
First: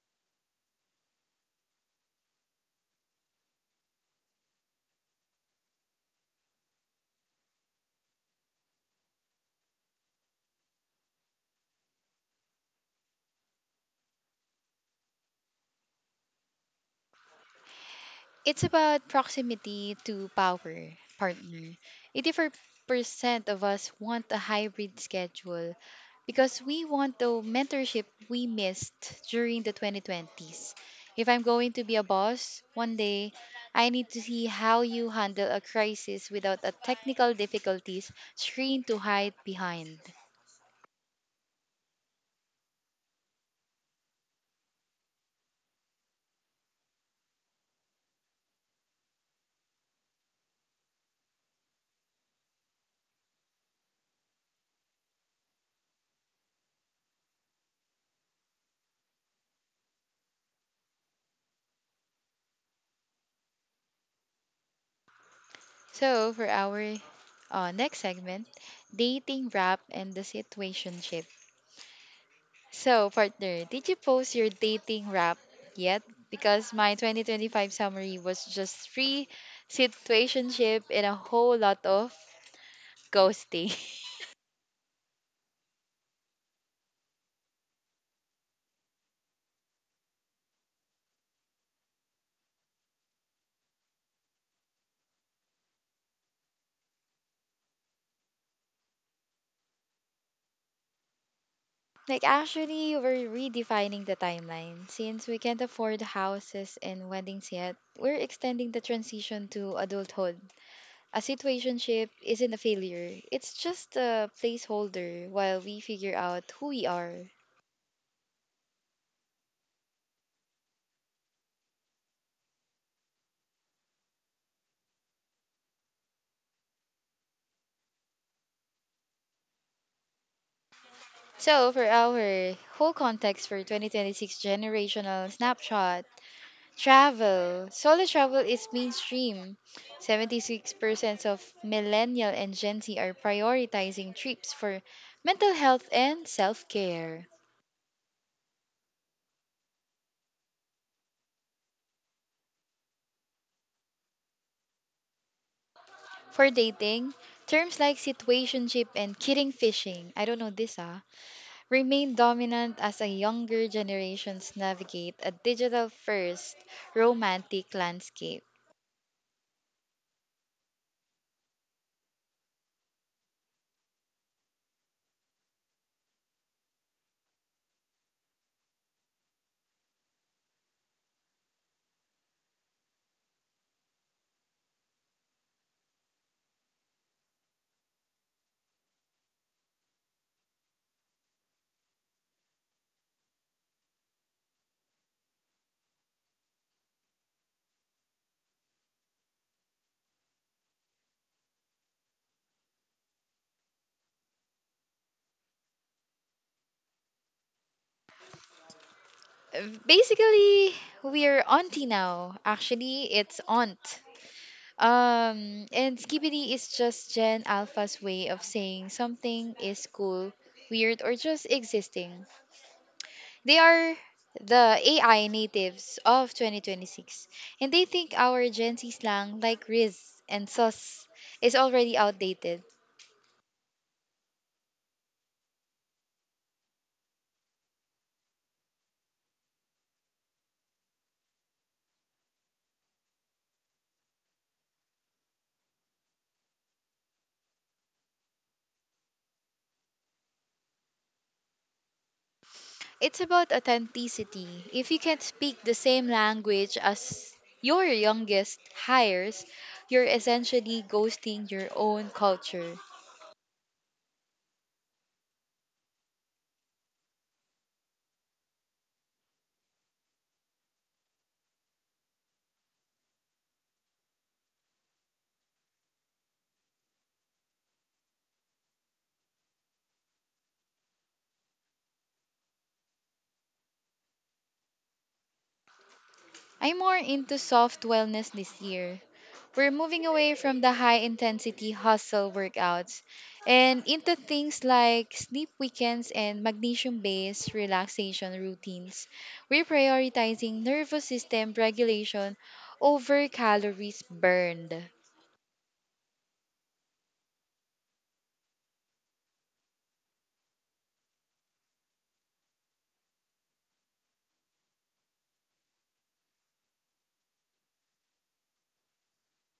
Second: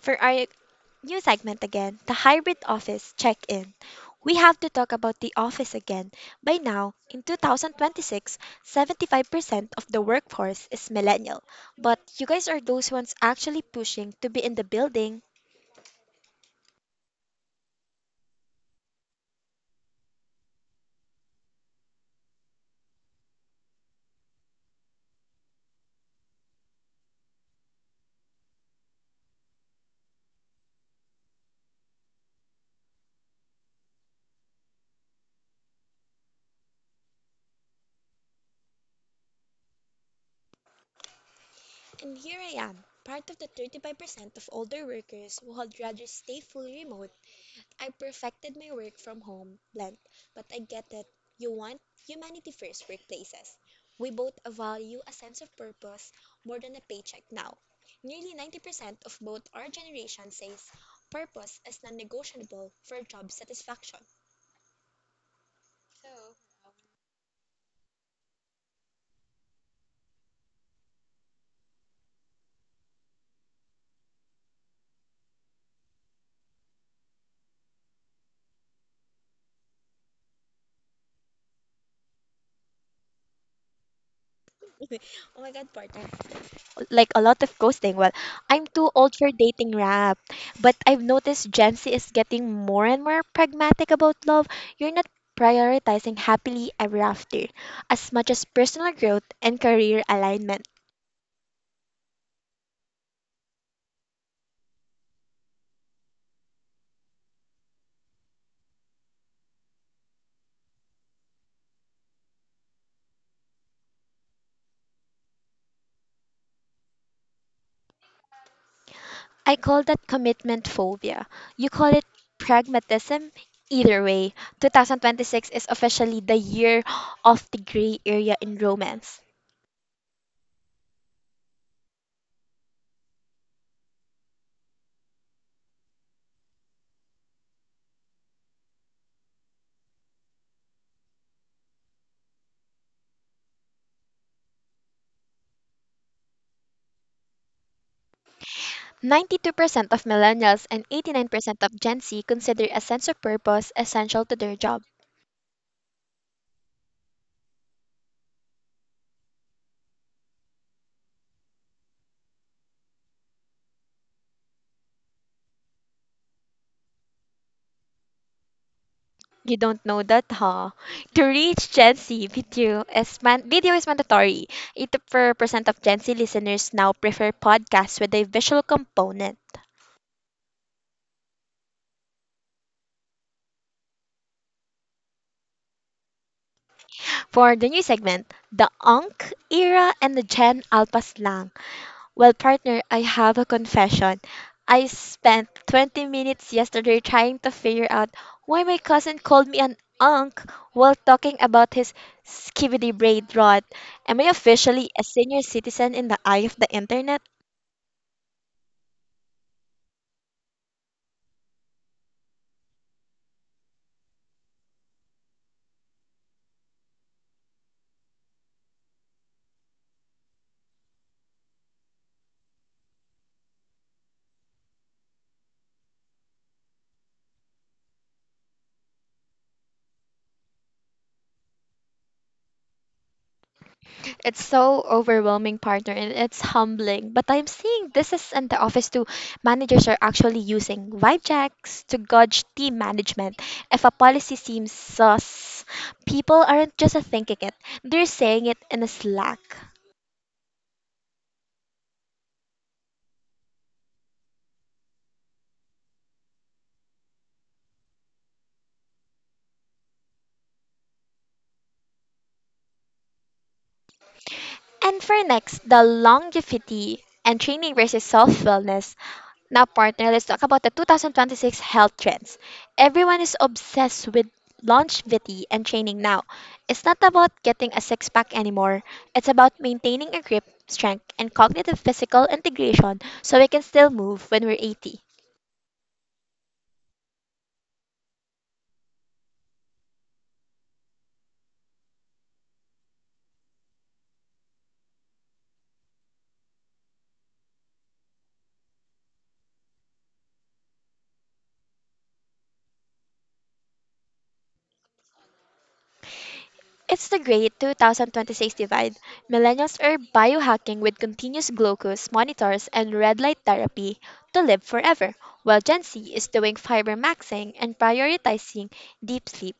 For our new segment again, the hybrid office check in. We have to talk about the office again. By now, in twenty twenty-six, seventy-five percent of the workforce is millennial. But you guys are those ones actually pushing to be in the building. It's about proximity to power, partner. eighty-four percent of us want a hybrid schedule because we want the mentorship we missed during the twenty twenties. If I'm going to be a boss one day, I need to see how you handle a crisis without a technical difficulties screen to hide behind. And here I am, part of the thirty-five percent of older workers who would rather stay fully remote. I perfected my work from home blend, but I get that you want humanity first workplaces. We both value a sense of purpose more than a paycheck now. Nearly ninety percent of both our generation says purpose is non negotiable for job satisfaction. So, for our uh, next segment, dating rap and the situationship. So, partner, did you post your dating wrap yet? Because my twenty twenty-five summary was just three situationship and a whole lot of ghosting. <laughs> <laughs> Oh my god, partner, like a lot of ghosting. Well, I'm too old for dating rap, but I've noticed Gen Z is getting more and more pragmatic about love. You're not prioritizing happily ever after as much as personal growth and career alignment. Like, actually, we're redefining the timeline. Since we can't afford houses and weddings yet, we're extending the transition to adulthood. A situationship isn't a failure, it's just a placeholder while we figure out who we are. I call that commitment phobia. You call it pragmatism. Either way, twenty twenty-six is officially the year of the gray area in romance. So, for our whole context for twenty twenty-six generational snapshot, travel, solo travel is mainstream. seventy-six percent of millennial and Gen Z are prioritizing trips for mental health and self care. ninety-two percent of millennials and eighty-nine percent of Gen Z consider a sense of purpose essential to their job. For dating, terms like situationship and kidding fishing, I don't know this, ah, remain dominant as a younger generations navigate a digital first romantic landscape. You don't know that, huh? To reach Gen Z, video is, man- video is mandatory. eighty-four percent of Gen Z listeners now prefer podcasts with a visual component. For the new segment, the Ankh era and the Gen Alpha slang. Well, partner, I have a confession. I spent twenty minutes yesterday trying to figure out why my cousin called me an unk while talking about his skibidi braid rot. Am I officially a senior citizen in the eye of the internet? Basically, we're auntie now. Actually, it's aunt. Um, and Skibidi is just Gen Alpha's way of saying something is cool, weird, or just existing. They are the A I natives of twenty twenty-six, and they think our Gen Z slang like Riz and Sus is already outdated. It's so overwhelming, partner, and it's humbling. But I'm seeing this is in the office too. Managers are actually using vibe checks to gauge team management. If a policy seems sus, people aren't just thinking it, they're saying it in a Slack. It's about authenticity. If you can't speak the same language as your youngest hires, you're essentially ghosting your own culture. And for next, the longevity and training versus self wellness. Now, partner, let's talk about the two thousand twenty-six health trends. Everyone is obsessed with longevity and training now. It's not about getting a six pack anymore, it's about maintaining a grip, strength, and cognitive physical integration so we can still move when we're eighty. I'm more into soft wellness this year. We're moving away from the high intensity hustle workouts and into things like sleep weekends and magnesium based relaxation routines. We're prioritizing nervous system regulation over calories burned. It's the great two thousand twenty-six divide. Millennials are biohacking with continuous glucose monitors and red light therapy to live forever, while Gen Z is doing fiber maxing and prioritizing deep sleep.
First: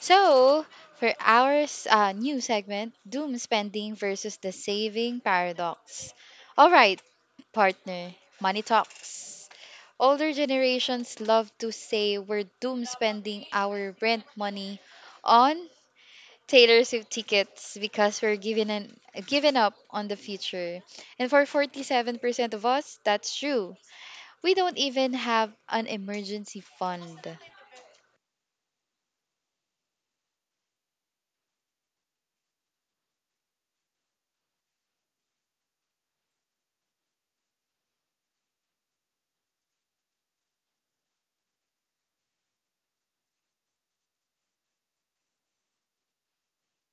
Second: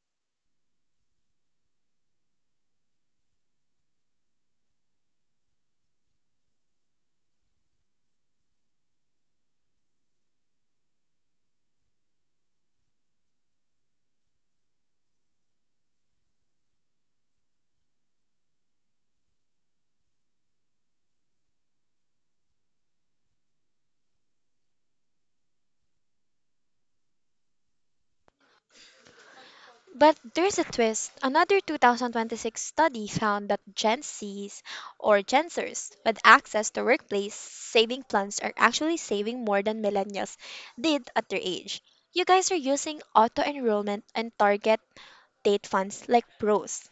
So, for our s- uh, new segment, doom spending versus the saving paradox. All right, partner, money talks. Older generations love to say we're doom spending our rent money on Taylor Swift tickets because we're giving an giving up on the future. And for forty-seven percent of us, that's true. We don't even have an emergency fund. But there's a twist. Another two thousand twenty-six study found that Gen Zs or Gen Zers with access to workplace saving plans are actually saving more than millennials did at their age. You guys are using auto enrollment and target date funds like pros.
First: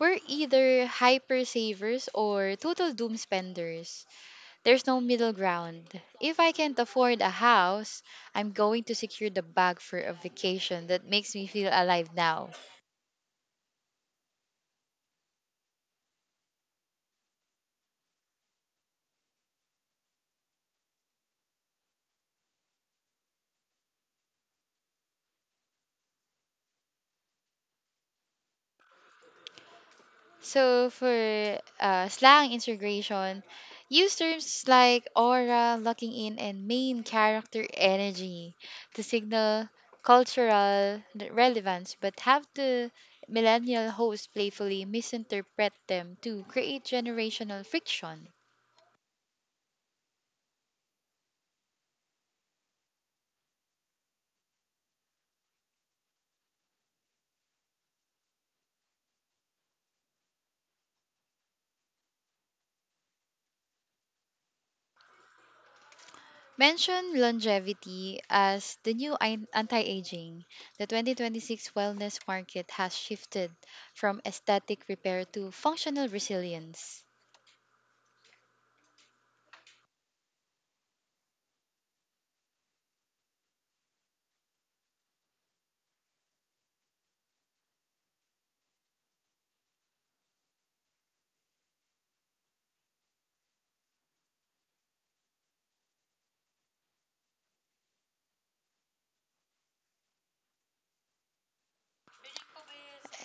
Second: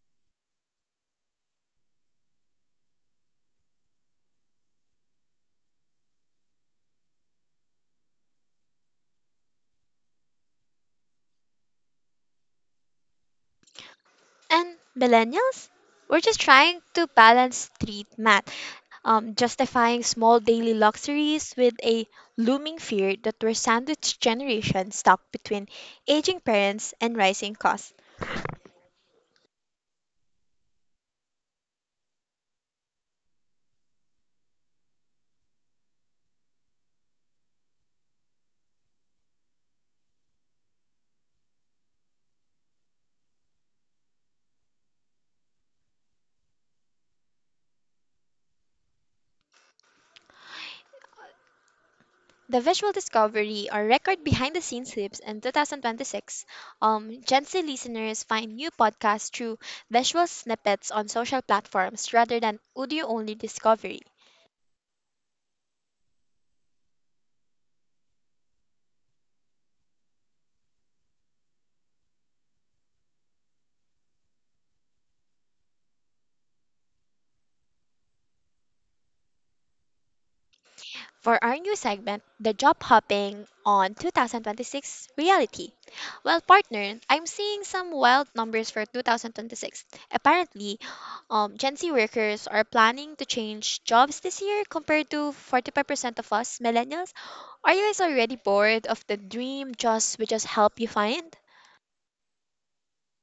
We're either hyper savers or total doom spenders. There's no middle ground. If I can't afford a house, I'm going to secure the bag for a vacation that makes me feel alive now. And millennials, we're just trying to balance street math, um, justifying small daily luxuries with a looming fear that we're sandwich generation stuck between aging parents and rising costs. So for uh, slang integration, use terms like aura, locking in, and main character energy to signal cultural re- relevance, but have the millennial host playfully misinterpret them to create generational friction. The visual discovery or record behind the scenes hips in two thousand twenty-six. Um, Gen Z listeners find new podcasts through visual snippets on social platforms rather than audio only discovery. Mention longevity as the new ein- anti-aging. The twenty twenty-six wellness market has shifted from aesthetic repair to functional resilience. For our new segment, The Job Hopping on two thousand twenty-six Reality. Well, partner, I'm seeing some wild numbers for two thousand twenty-six. Apparently, um, Gen Z workers are planning to change jobs this year compared to forty-five percent of us millennials. Are you guys already bored of the dream jobs we just help you find?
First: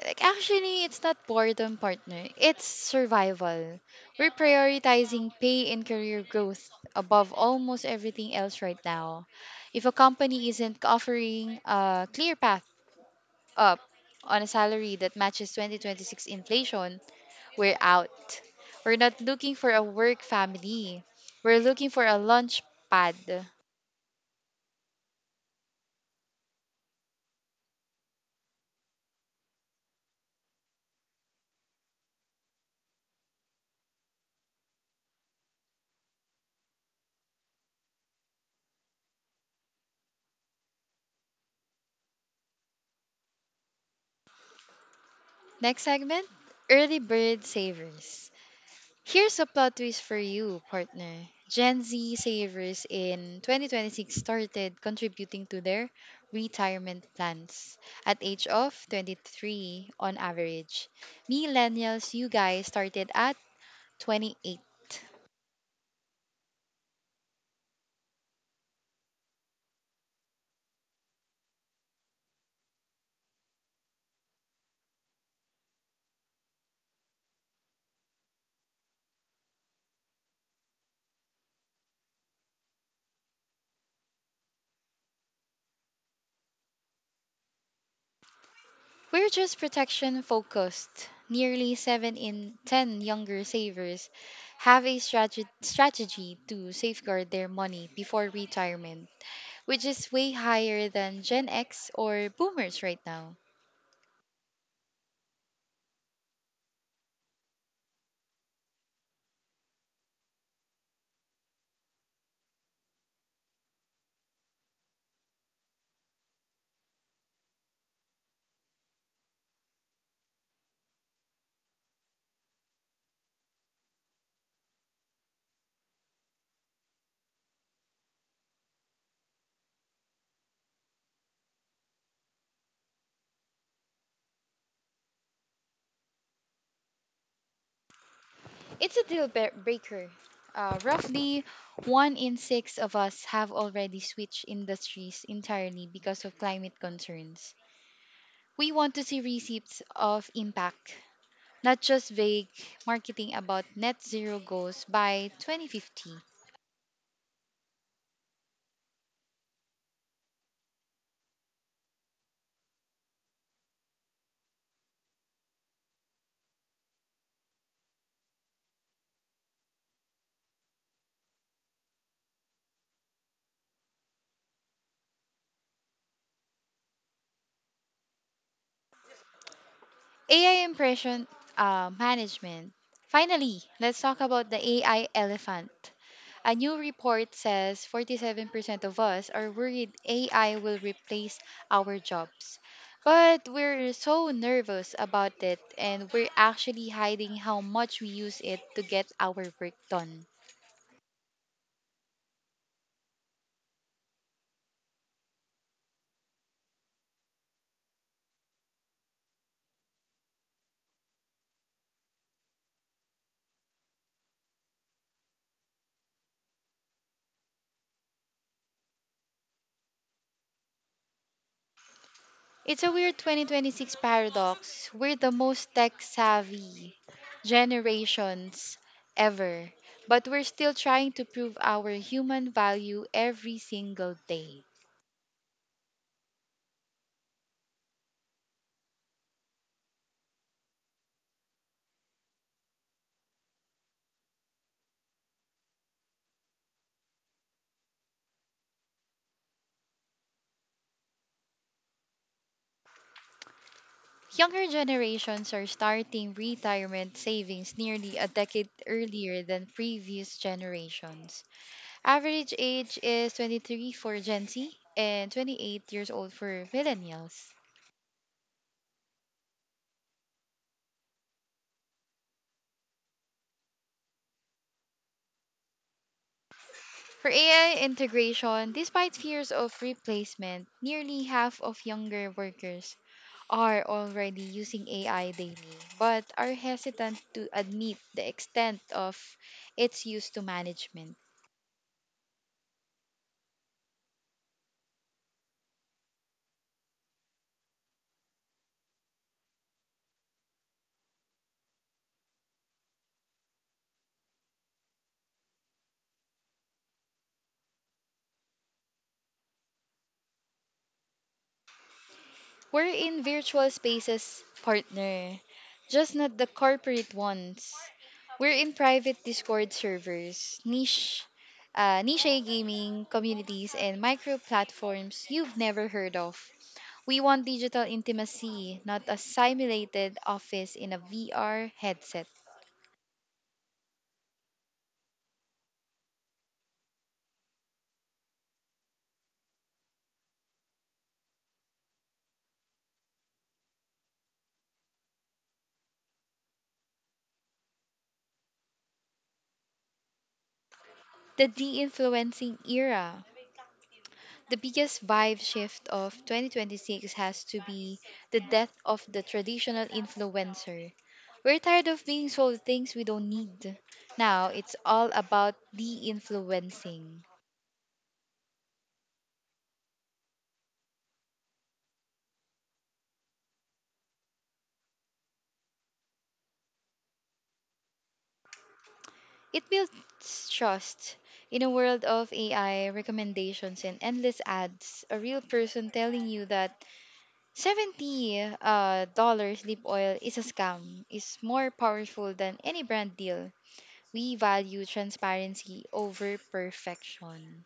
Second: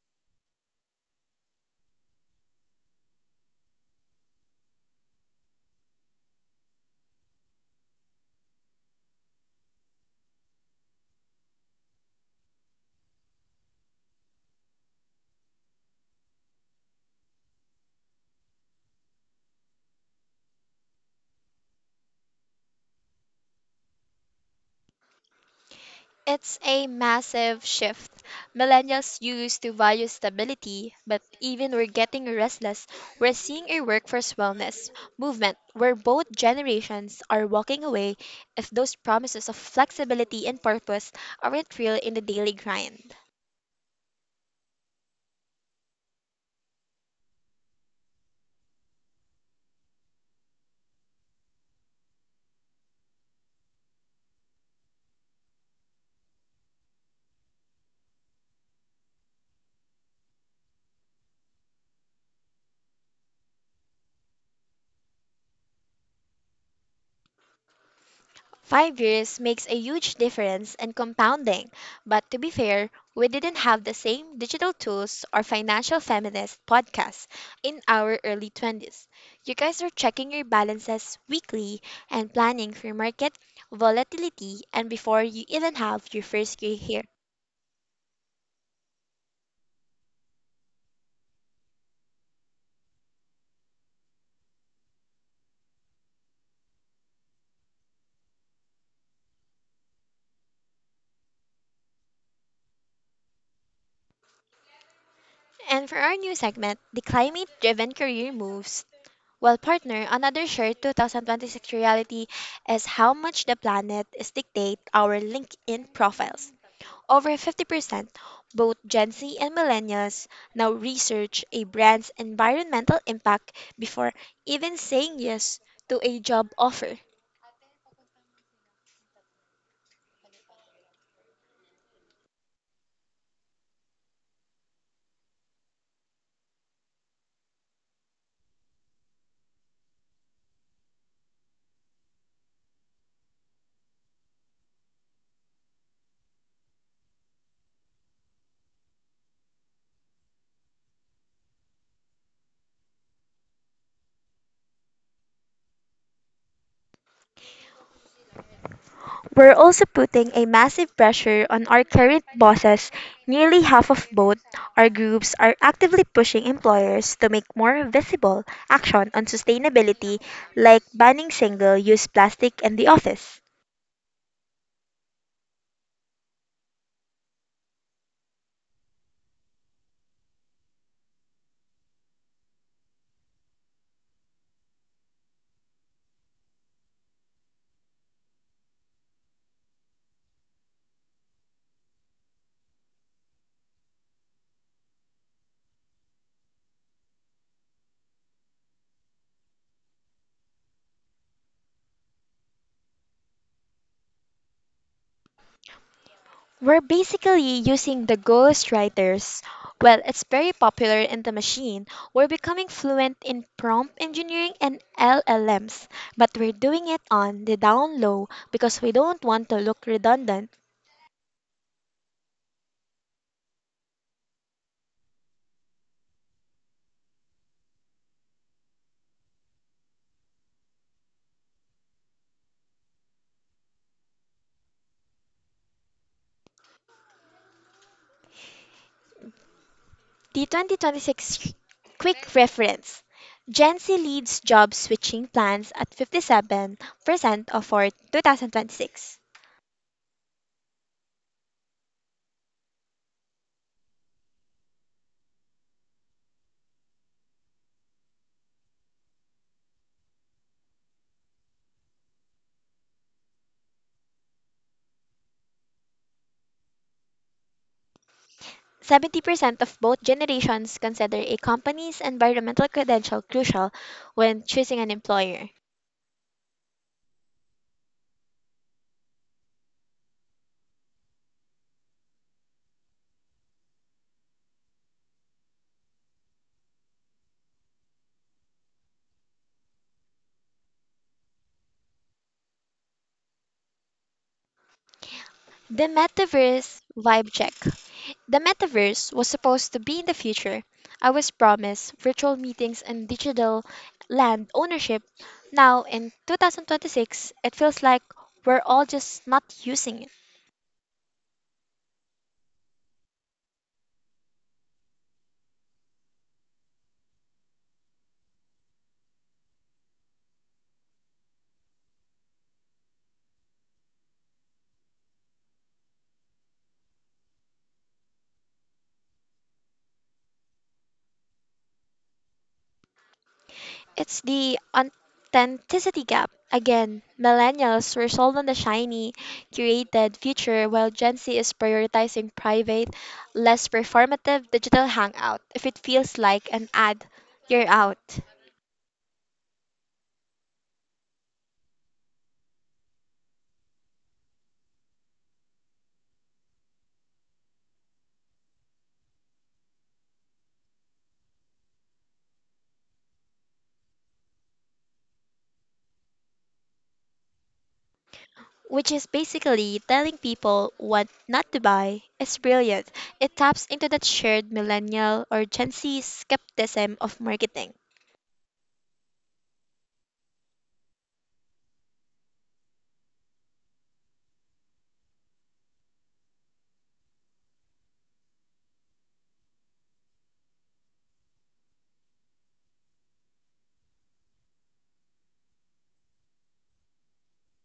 Like actually, it's not boredom, partner. It's survival. We're prioritizing pay and career growth above almost everything else right now. If a company isn't offering a clear path up on a salary that matches twenty twenty-six inflation, we're out. We're not looking for a work family. We're looking for a launch pad. It's a massive shift. Millennials used to value stability, but even we're getting restless. We're seeing a workforce wellness movement where both generations are walking away if those promises of flexibility and purpose aren't real in the daily grind. Next segment, early bird savers. Here's a plot twist for you, partner. Gen Z savers in twenty twenty-six started contributing to their retirement plans at age of twenty-three on average. Millennials, you guys started at twenty-eight. Five years makes a huge difference in compounding, but to be fair, we didn't have the same digital tools or financial feminist podcasts in our early twenties. You guys are checking your balances weekly and planning for market volatility and before you even have your first gray hair. We're just protection focused. Nearly seven in ten younger savers have a strate- strategy to safeguard their money before retirement, which is way higher than Gen X or boomers right now. And for our new segment, the climate driven career moves. Well, partner, another shared two thousand twenty-six reality is how much the planet is dictate our LinkedIn profiles. Over fifty percent, both Gen Z and millennials now research a brand's environmental impact before even saying yes to a job offer. It's a deal bre- breaker. Uh, roughly one in six of us have already switched industries entirely because of climate concerns. We want to see receipts of impact, not just vague marketing about net zero goals by twenty fifty. We're also putting a massive pressure on our current bosses. Nearly half of both our groups are actively pushing employers to make more visible action on sustainability, like banning single use plastic in the office. A I impression, uh, management. Finally, let's talk about the A I elephant. A new report says forty-seven percent of us are worried A I will replace our jobs. But we're so nervous about it, and we're actually hiding how much we use it to get our work done. We're basically using the ghost writers. Well, it's very popular in the machine. We're becoming fluent in prompt engineering and L L Ms, but we're doing it on the down low because we don't want to look redundant. It's a weird twenty twenty-six paradox. We're the most tech savvy generations ever, but we're still trying to prove our human value every single day. The twenty twenty-six quick reference. Gen Z leads job switching plans at fifty-seven percent of our two thousand twenty-six. Younger generations are starting retirement savings nearly a decade earlier than previous generations. Average age is twenty-three for Gen Z and twenty-eight years old for millennials. seventy percent of both generations consider a company's environmental credential crucial when choosing an employer. For A I integration, despite fears of replacement, nearly half of younger workers are already using A I daily, but are hesitant to admit the extent of its use to management. The metaverse vibe check. The metaverse was supposed to be in the future. I was promised virtual meetings and digital land ownership. Now, in two thousand twenty-six, it feels like we're all just not using it. We're in virtual spaces, partner, just not the corporate ones. We're in private Discord servers, niche, uh, niche gaming communities, and micro platforms you've never heard of. We want digital intimacy, not a simulated office in a V R headset. It's the authenticity gap. Again, millennials were sold on the shiny, curated future while Gen Z is prioritizing private, less performative digital hangout. If it feels like an ad, you're out. The de influencing era. The biggest vibe shift of twenty twenty-six has to be the death of the traditional influencer. We're tired of being sold things we don't need. Now it's all about de influencing. Which is basically telling people what not to buy is brilliant. It taps into that shared millennial or Gen Z skepticism of marketing. It builds trust. In a world of A I recommendations and endless ads, a real person telling you that seventy uh, dollars dollar lip oil is a scam is more powerful than any brand deal. We value transparency over perfection.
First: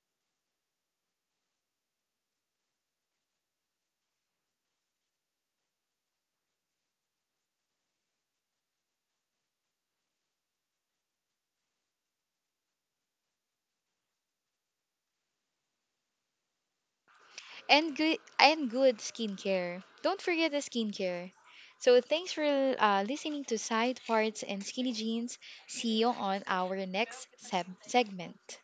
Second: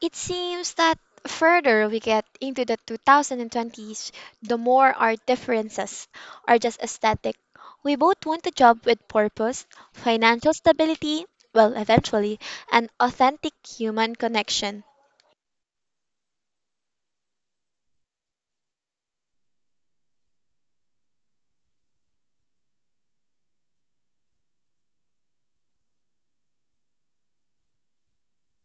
It seems that further we get into the twenty twenties, the more our differences are just aesthetic. We both want a job with purpose, financial stability, well, eventually, an authentic human connection. And good and good skincare. Don't forget the skincare. So thanks for uh, listening to Side Parts and Skinny Jeans. See you on our next seb segment.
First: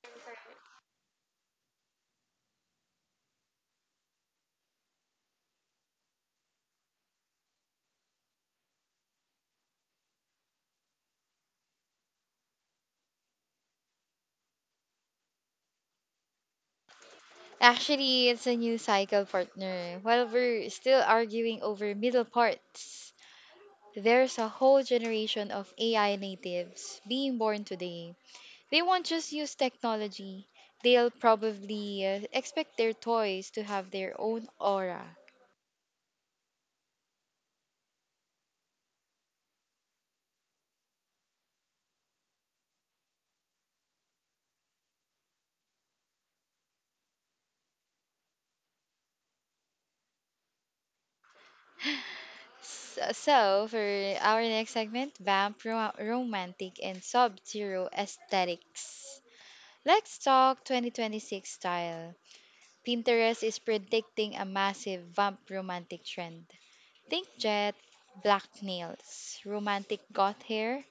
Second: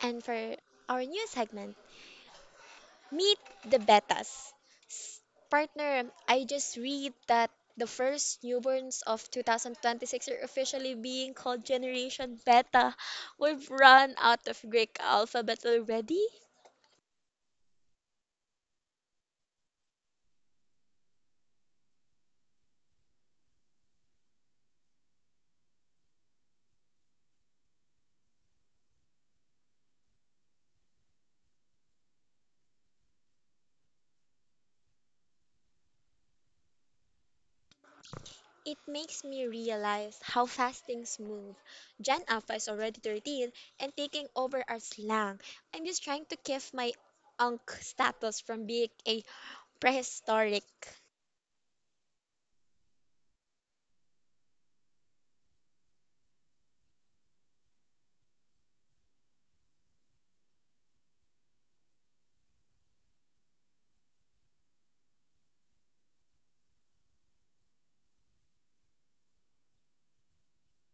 And for our new segment, Meet the betas. S- Partner, I just read that the first newborns of two thousand twenty-six are officially being called Generation Beta. We've run out of Greek alphabet already. Actually, it's a new cycle, partner. While we're still arguing over middle parts, there's a whole generation of A I natives being born today. They won't just use technology, they'll probably uh, expect their toys to have their own aura. It makes me realize how fast things move. Gen Alpha is already thirteen and taking over our slang. I'm just trying to keep my Ankh status from being a prehistoric. S- So, for our next segment, Vamp ro- Romantic and Sub Zero Aesthetics. Let's talk twenty twenty-six style. Pinterest is predicting a massive Vamp Romantic trend. Think jet, black nails, romantic goth hair,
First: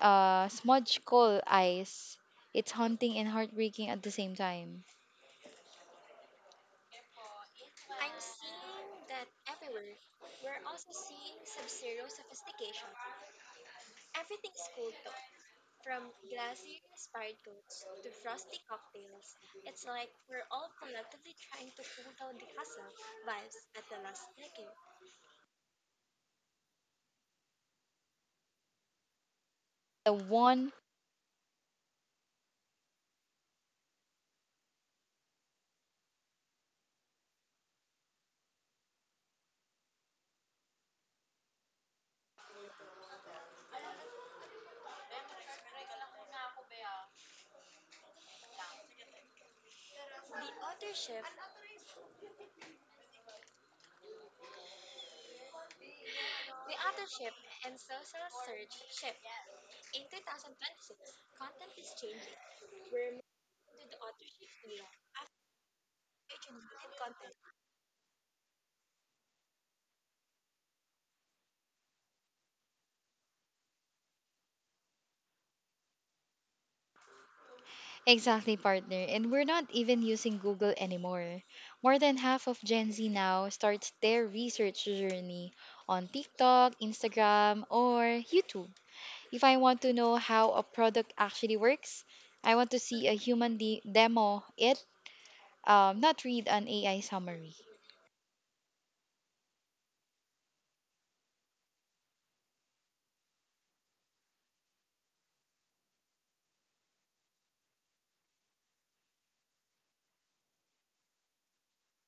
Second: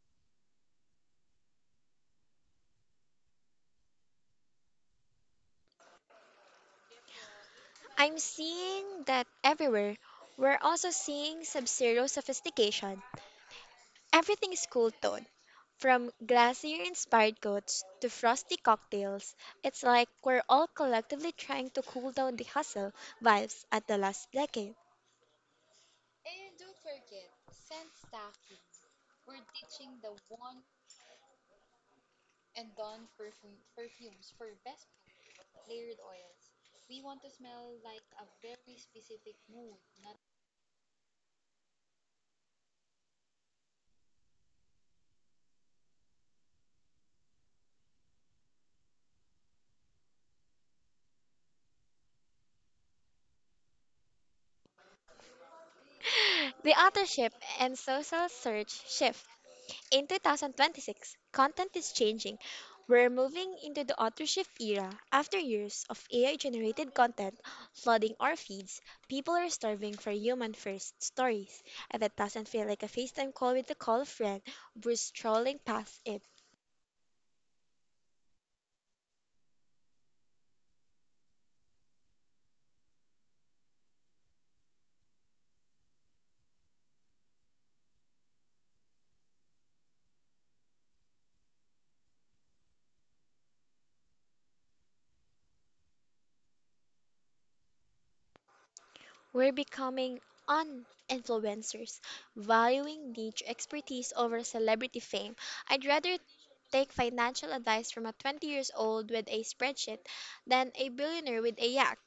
uh, smudge coal eyes. It's haunting and heartbreaking at the same time. I'm seeing that everywhere. We're also seeing sub-zero sophistication. Everything is cool toned, from glacier-inspired coats to frosty cocktails. It's like we're all collectively trying to cool down the hustle vibes at the last decade. The one. <laughs> The authorship and social search shift. In two thousand twenty-six, content is changing. We're moving into the authorship era. After years of A I generated content flooding our feeds, people are starving for human first stories. And that doesn't feel like a FaceTime call with a call friend who's strolling past it. Exactly, partner. And we're not even using Google anymore. More than half of Gen Z now starts their research journey on TikTok, Instagram, or YouTube. If I want to know how a product actually works, I want to see a human de- demo it, um, not read an A I summary. We're becoming un-influencers, valuing niche expertise over celebrity fame. I'd rather take financial advice from a twenty years old with a spreadsheet than a billionaire with a yacht.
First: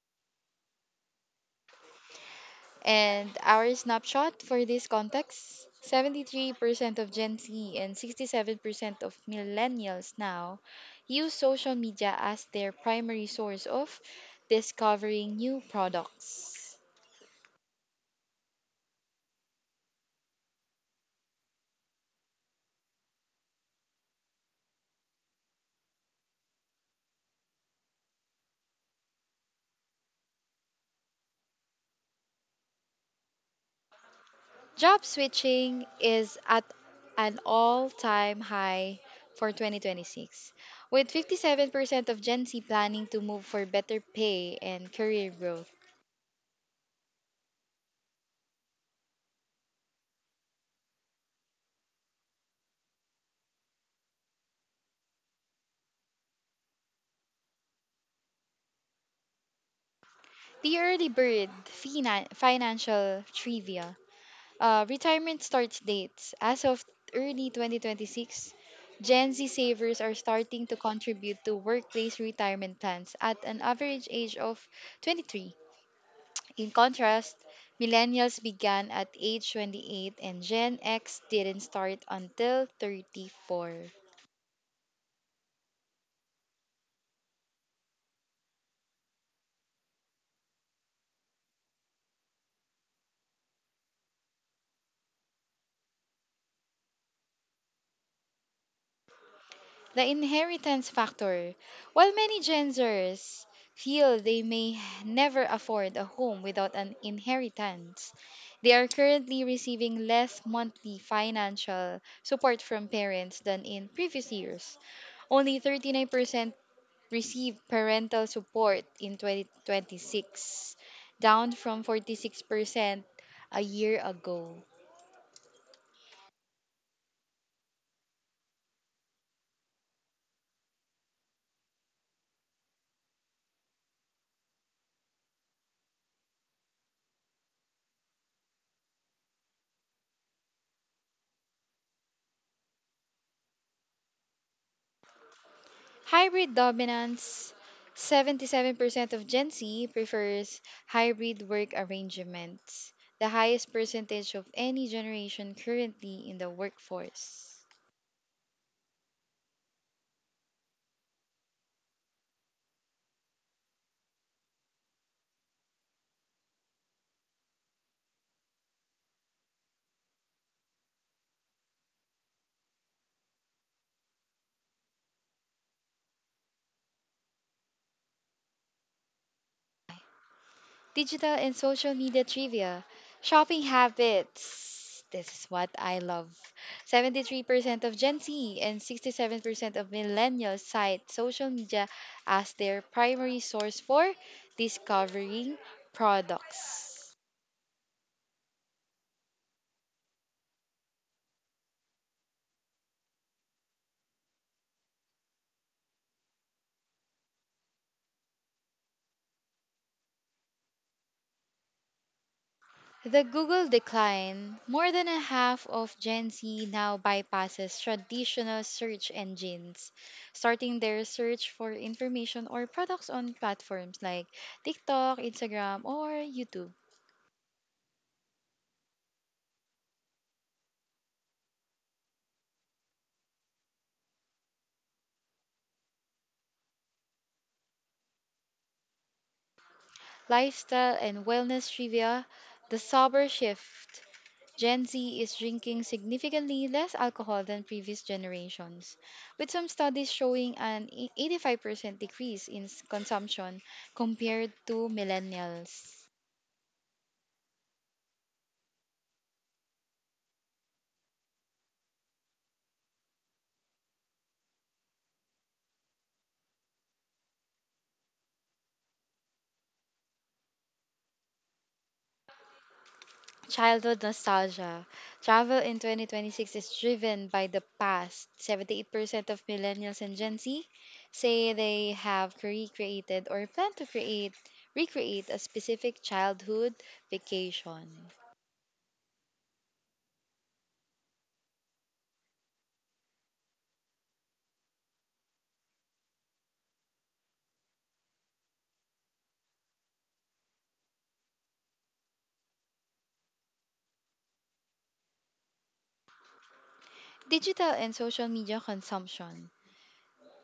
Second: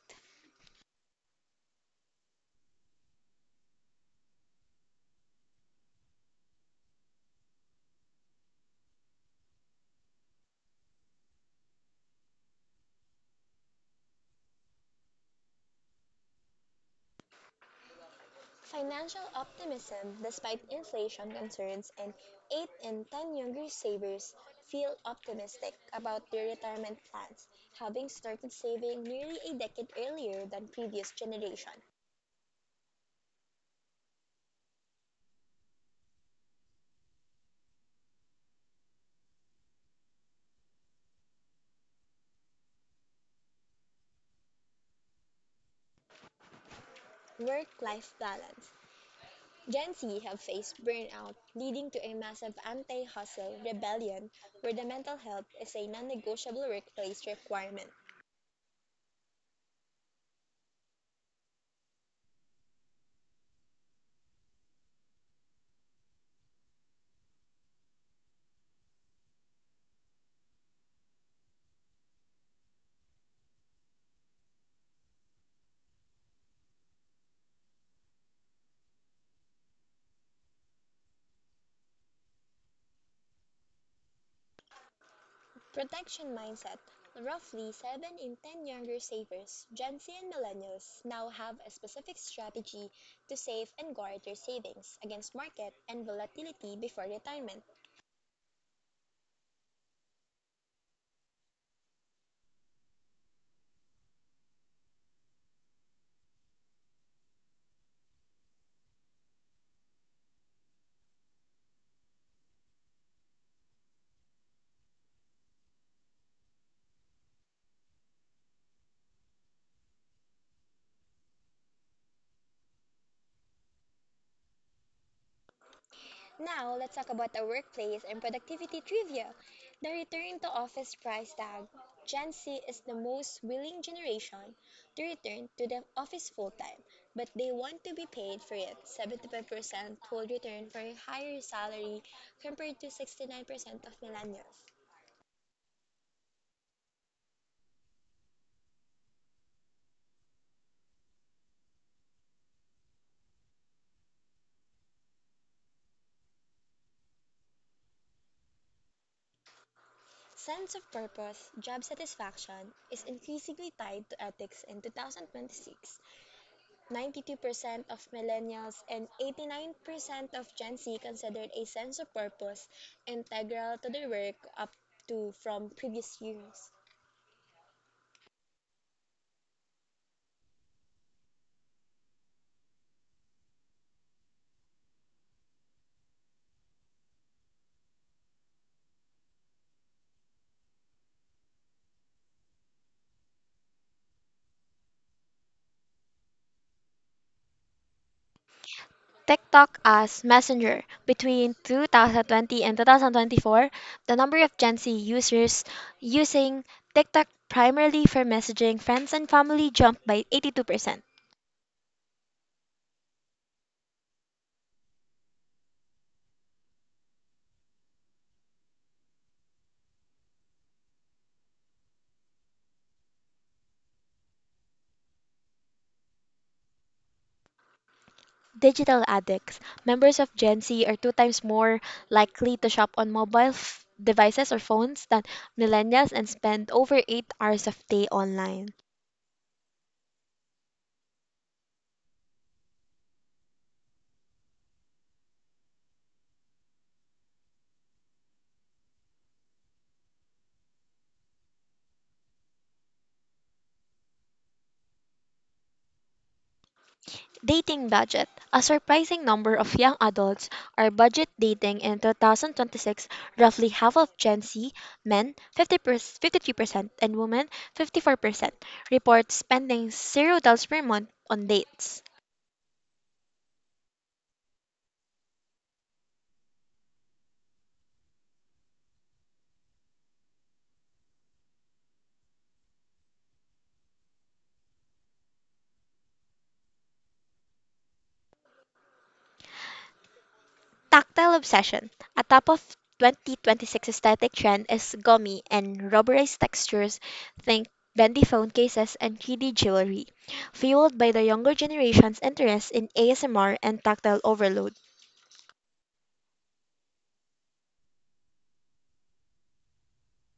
And our snapshot for this context, seventy-three percent of Gen Z and sixty-seven percent of millennials now use social media as their primary source of discovering new products. Financial optimism despite inflation concerns, and eight in ten younger savers feel optimistic about their retirement plans, having started saving nearly a decade earlier than previous generation. Job switching is at an all time high for twenty twenty-six, with fifty-seven percent of Gen Z planning to move for better pay and career growth. Work-life balance. Gen Z have faced burnout, leading to a massive anti-hustle rebellion where the mental health is a non-negotiable workplace requirement. The early bird finan- financial trivia. Uh, retirement starts dates. As of early twenty twenty-six, Gen Z savers are starting to contribute to workplace retirement plans at an average age of twenty-three. In contrast, millennials began at age twenty-eight and Gen X didn't start until thirty-four. Protection mindset. Roughly seven in ten younger savers, Gen Z and Millennials, now have a specific strategy to save and guard their savings against market and volatility before retirement. The inheritance factor. While many Gen Zers feel they may never afford a home without an inheritance, they are currently receiving less monthly financial support from parents than in previous years. Only thirty-nine percent received parental support in twenty twenty-six, down from forty-six percent a year ago. Now, let's talk about our workplace and productivity trivia. The return to office price tag. Gen Z is the most willing generation to return to the office full time, but they want to be paid for it. seventy-five percent will return for a higher salary compared to sixty-nine percent of millennials. Hybrid dominance. seventy-seven percent of Gen Z prefers hybrid work arrangements, the highest percentage of any generation currently in the workforce. Sense of purpose, job satisfaction is increasingly tied to ethics in two thousand twenty-six. ninety-two percent of millennials and eighty-nine percent of Gen Z considered a sense of purpose integral to their work up to from previous years. Digital and social media trivia, shopping habits. This is what I love. seventy-three percent of Gen Z and sixty-seven percent of millennials cite social media as their primary source for discovering products. TikTok as Messenger. Between two thousand twenty and two thousand twenty-four, the number of Gen Z users using TikTok primarily for messaging friends and family jumped by eighty-two percent. The Google decline. More than a half of Gen Z now bypasses traditional search engines, starting their search for information or products on platforms like TikTok, Instagram, or YouTube. Digital addicts. Members of Gen Z are two times more likely to shop on mobile f- devices or phones than millennials and spend over eight hours of day online. Lifestyle and wellness trivia, the sober shift. Gen Z is drinking significantly less alcohol than previous generations, with some studies showing an eighty-five percent decrease in s- consumption compared to millennials. Dating budget. A surprising number of young adults are budget dating in twenty twenty-six. Roughly half of Gen Z men, fifty fifty-three percent, and women, fifty-four percent, report spending zero dollars per month on dates. Childhood nostalgia. Travel in twenty twenty-six is driven by the past. seventy-eight percent of millennials and Gen Z say they have recreated or plan to create recreate a specific childhood vacation. Tactile obsession. A top of twenty twenty-six aesthetic trend is gummy and rubberized textures, think bendy phone cases and three D jewelry, fueled by the younger generation's interest in A S M R and tactile overload. Digital and social media consumption.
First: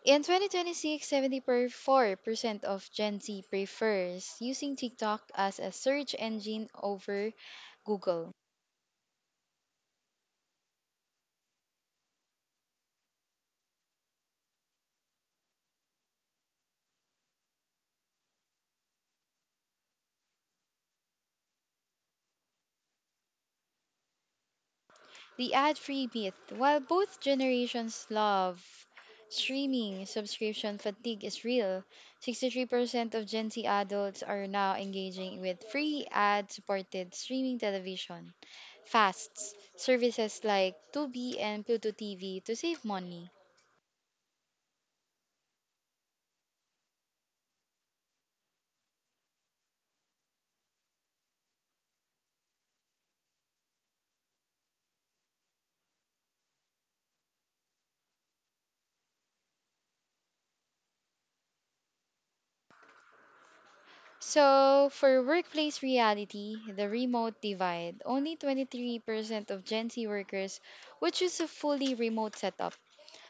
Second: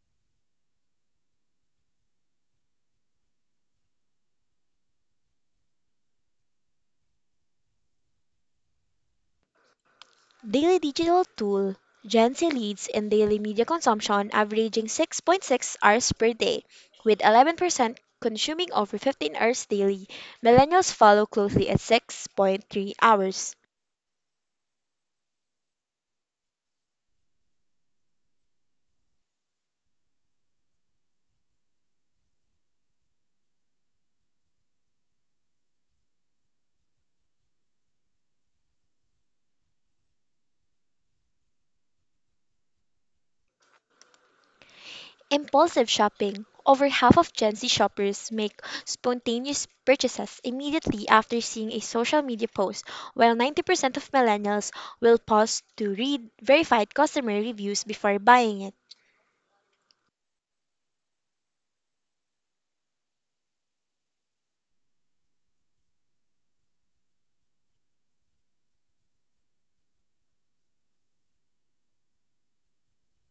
In twenty twenty-six, seventy-four percent of Gen Z prefers using TikTok as a search engine over Google. Daily digital tool Gen Z leads in daily media consumption, averaging six point six hours per day, with eleven percent consuming over fifteen hours daily. Millennials follow closely at six point three hours. The ad free myth. While both generations love streaming, subscription fatigue is real. sixty-three percent of Gen Z adults are now engaging with free ad supported streaming television, fasts, services like Tubi and Pluto T V to save money. Impulsive shopping. Over half of Gen Z shoppers make spontaneous purchases immediately after seeing a social media post, while ninety percent of millennials will pause to read verified customer reviews before buying it. So, for workplace reality, the remote divide, only twenty-three percent of Gen Z workers would choose a fully remote setup,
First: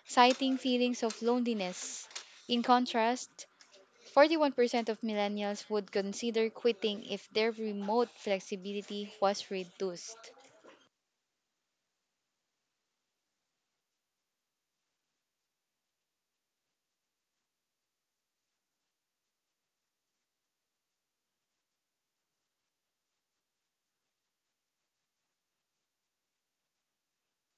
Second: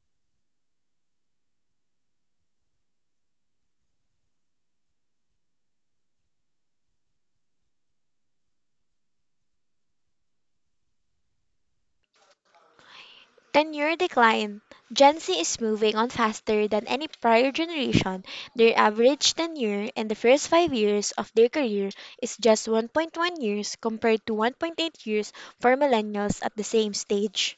citing feelings of loneliness. In contrast, forty-one percent of millennials would consider quitting if their remote flexibility was reduced. Tenure decline. Gen Z is moving on faster than any prior generation. Their average tenure in the first five years of their career is just one point one years compared to one point eight years for millennials at the same stage.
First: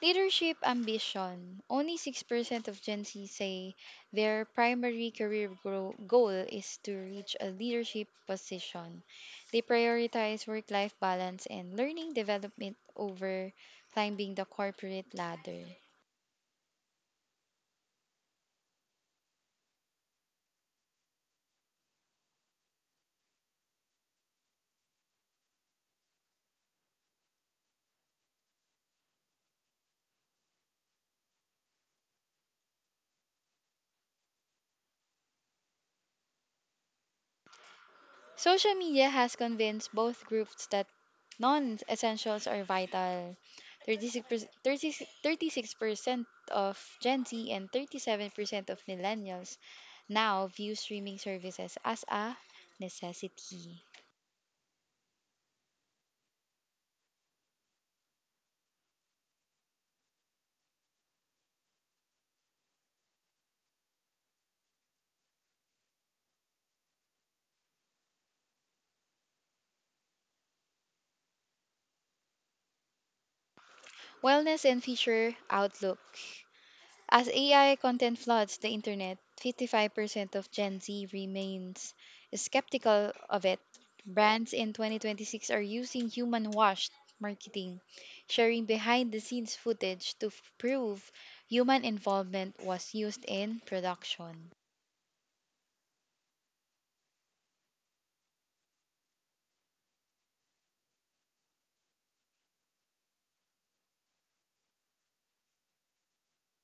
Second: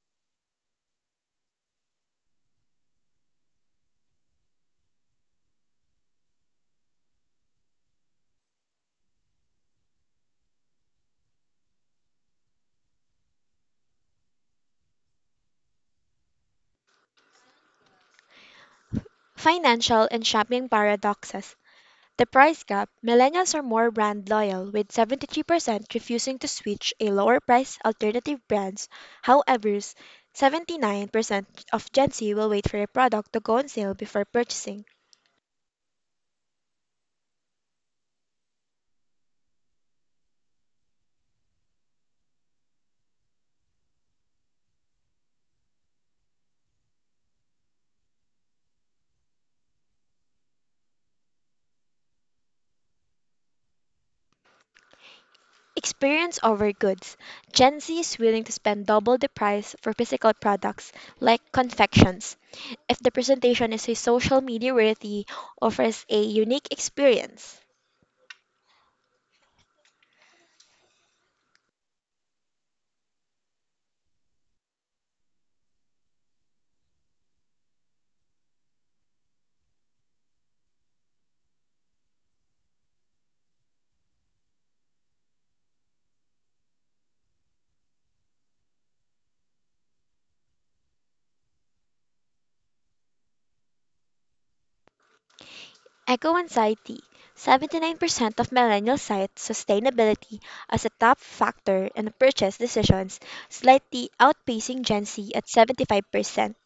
Leadership ambition. Only six percent of Gen Z say their primary career gro- goal is to reach a leadership position. They prioritize work life balance and learning development over climbing the corporate ladder. Financial and shopping paradoxes. The price gap. Millennials are more brand loyal, with seventy-three percent refusing to switch a lower price alternative brands. However, seventy-nine percent of Gen Z will wait for a product to go on sale before purchasing. Social media has convinced both groups that non essentials are vital. 36%, 36 thirty-six percent of Gen Z and thirty-seven percent of millennials now view streaming services as a necessity. Experience over goods. Gen Z is willing to spend double the price for physical products like confections if the presentation is a social media worthy offers a unique experience. Wellness and future outlook. As A I content floods the internet, fifty-five percent of Gen Z remains skeptical of it. Brands in twenty twenty-six are using human washed marketing, sharing behind the scenes footage to f- prove human involvement was used in production. Eco anxiety. seventy-nine percent of millennials cite sustainability as a top factor in purchase decisions, slightly outpacing Gen Z at seventy-five percent.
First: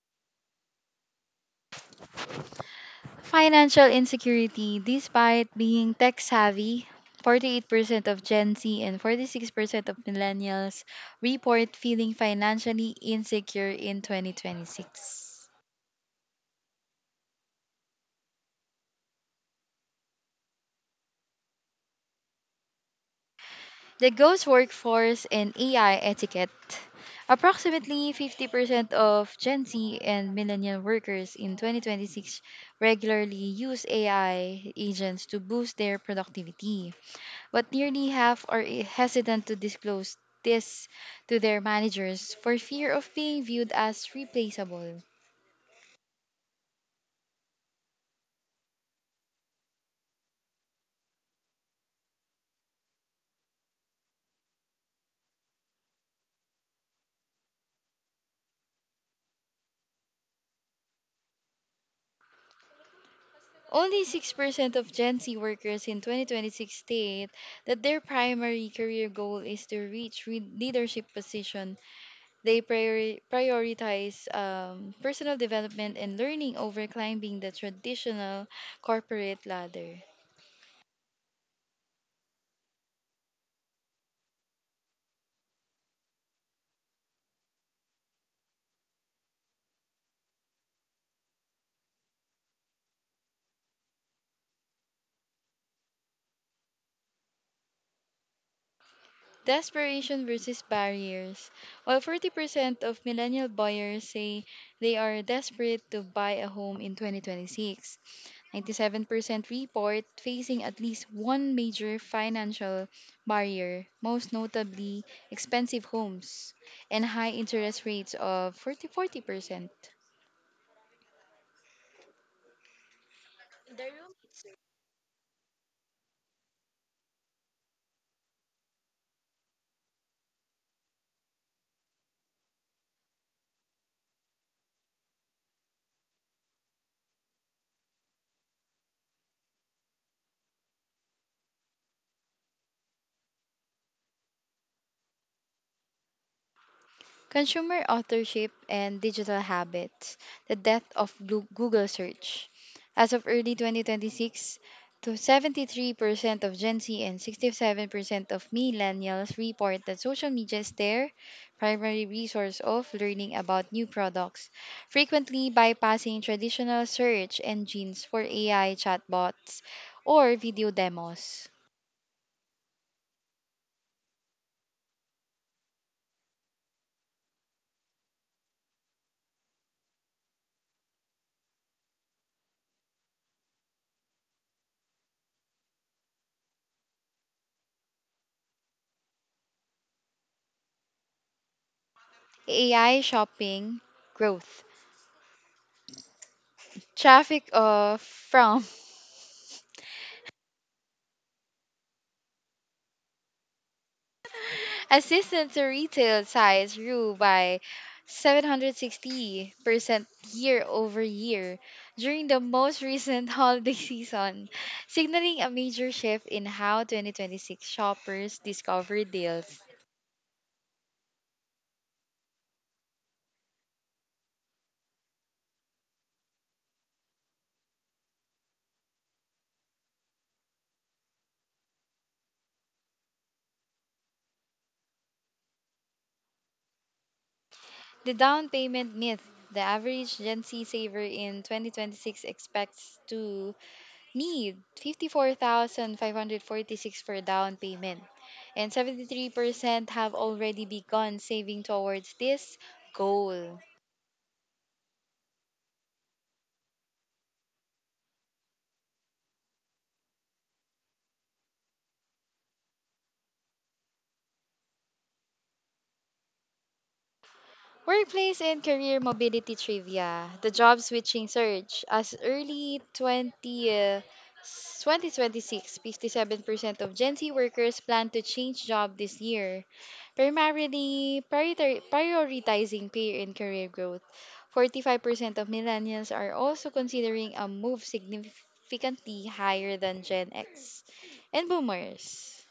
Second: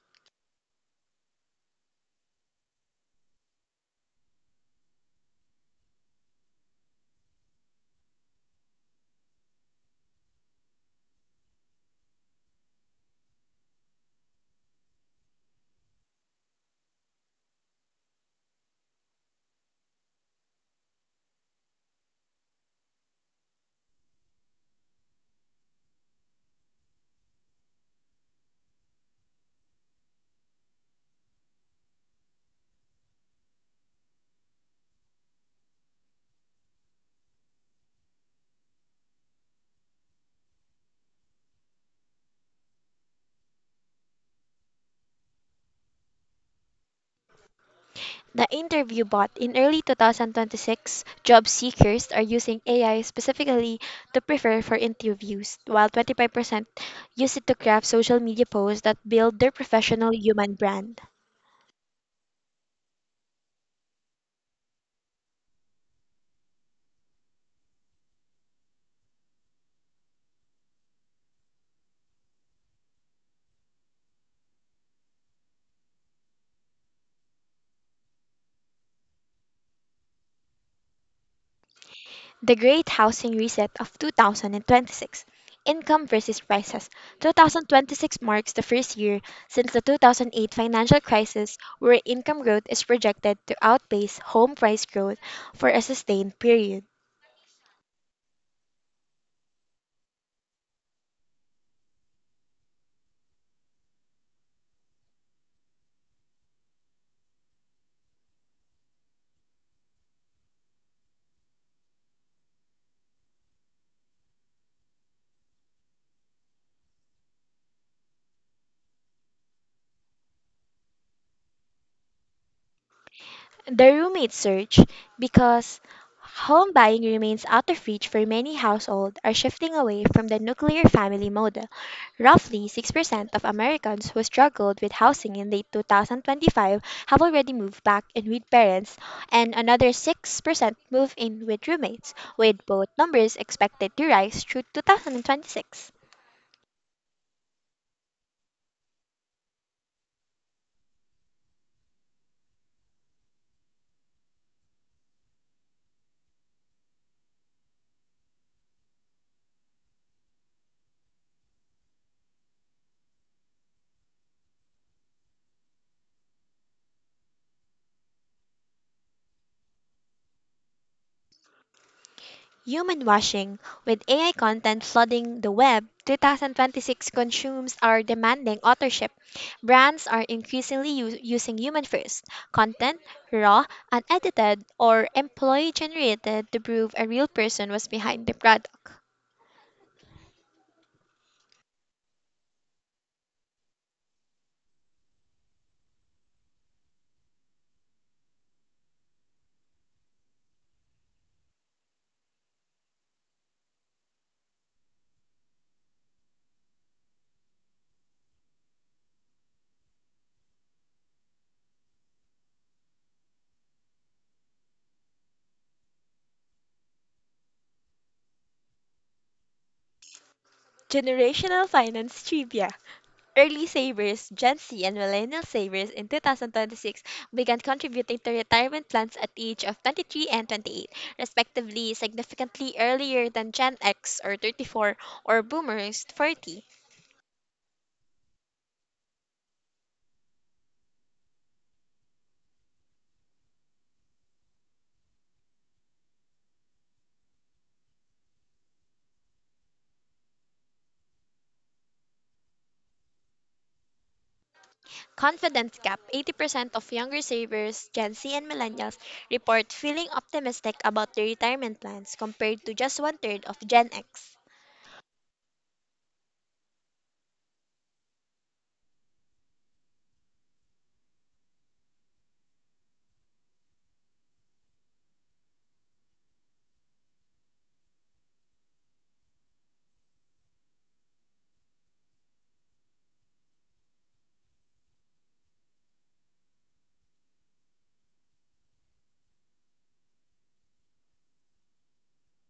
Financial insecurity. Despite being tech savvy, forty-eight percent of Gen Z and forty-six percent of millennials report feeling financially insecure in twenty twenty-six. The ghost workforce and A I etiquette. Approximately fifty percent of Gen Z and millennial workers in twenty twenty-six regularly use A I agents to boost their productivity, but nearly half are i- hesitant to disclose this to their managers for fear of being viewed as replaceable. The interview bot in early two thousand twenty-six, job seekers are using A I specifically to prepare for interviews, while twenty-five percent use it to craft social media posts that build their professional human brand. Only six percent of Gen Z workers in twenty twenty-six state that their primary career goal is to reach re- leadership position. They priori- prioritize um, personal development and learning over climbing the traditional corporate ladder. The Great Housing Reset of twenty twenty-six. Income versus prices. two thousand twenty-six marks the first year since the two thousand eight financial crisis where income growth is projected to outpace home price growth for a sustained period. Desperation versus barriers. While forty percent of millennial buyers say they are desperate to buy a home in twenty twenty-six, ninety-seven percent report facing at least one major financial barrier, most notably expensive homes and high interest rates of forty forty percent. The roommate surge, because home buying remains out of reach for many households, are shifting away from the nuclear family model. Roughly six percent of Americans who struggled with housing in late twenty twenty-five have already moved back in with parents, and another six percent move in with roommates, with both numbers expected to rise through two thousand twenty-six. Consumer authorship and digital habits, the death of Glu- Google search. As of early twenty twenty-six, to seventy-three percent of Gen Z and sixty-seven percent of millennials report that social media is their primary resource of learning about new products, frequently bypassing traditional search engines for A I chatbots or video demos. Human washing, with A I content flooding the web, two thousand twenty-six consumers are demanding authorship. Brands are increasingly u- using human first content, raw, unedited, or employee generated, to prove a real person was behind the product. A I shopping growth. Traffic of from <laughs> Assistance to retail size grew by seven hundred sixty percent year over year during the most recent <laughs> holiday season, signaling a major shift in how twenty twenty-six shoppers discover deals. Generational finance trivia. Early savers, Gen Z and millennial savers in two thousand twenty-six began contributing to retirement plans at the age of twenty-three and twenty-eight, respectively, significantly earlier than Gen X or thirty-four or Boomers forty. The down payment myth. The average Gen Z saver in twenty twenty-six expects to need fifty-four thousand five hundred forty-six for down payment and seventy-three percent have already begun saving towards this goal. Confidence gap eighty percent of younger savers, Gen Z and millennials, report feeling optimistic about their retirement plans compared to just one third of Gen X. Workplace and career mobility trivia. The job switching surge as early twenty uh, twenty twenty-six, fifty-seven percent of Gen Z workers plan to change job this year. Primarily priorita- prioritizing peer and career growth. forty-five percent of millennials are also considering a move, significantly higher than Gen X and boomers.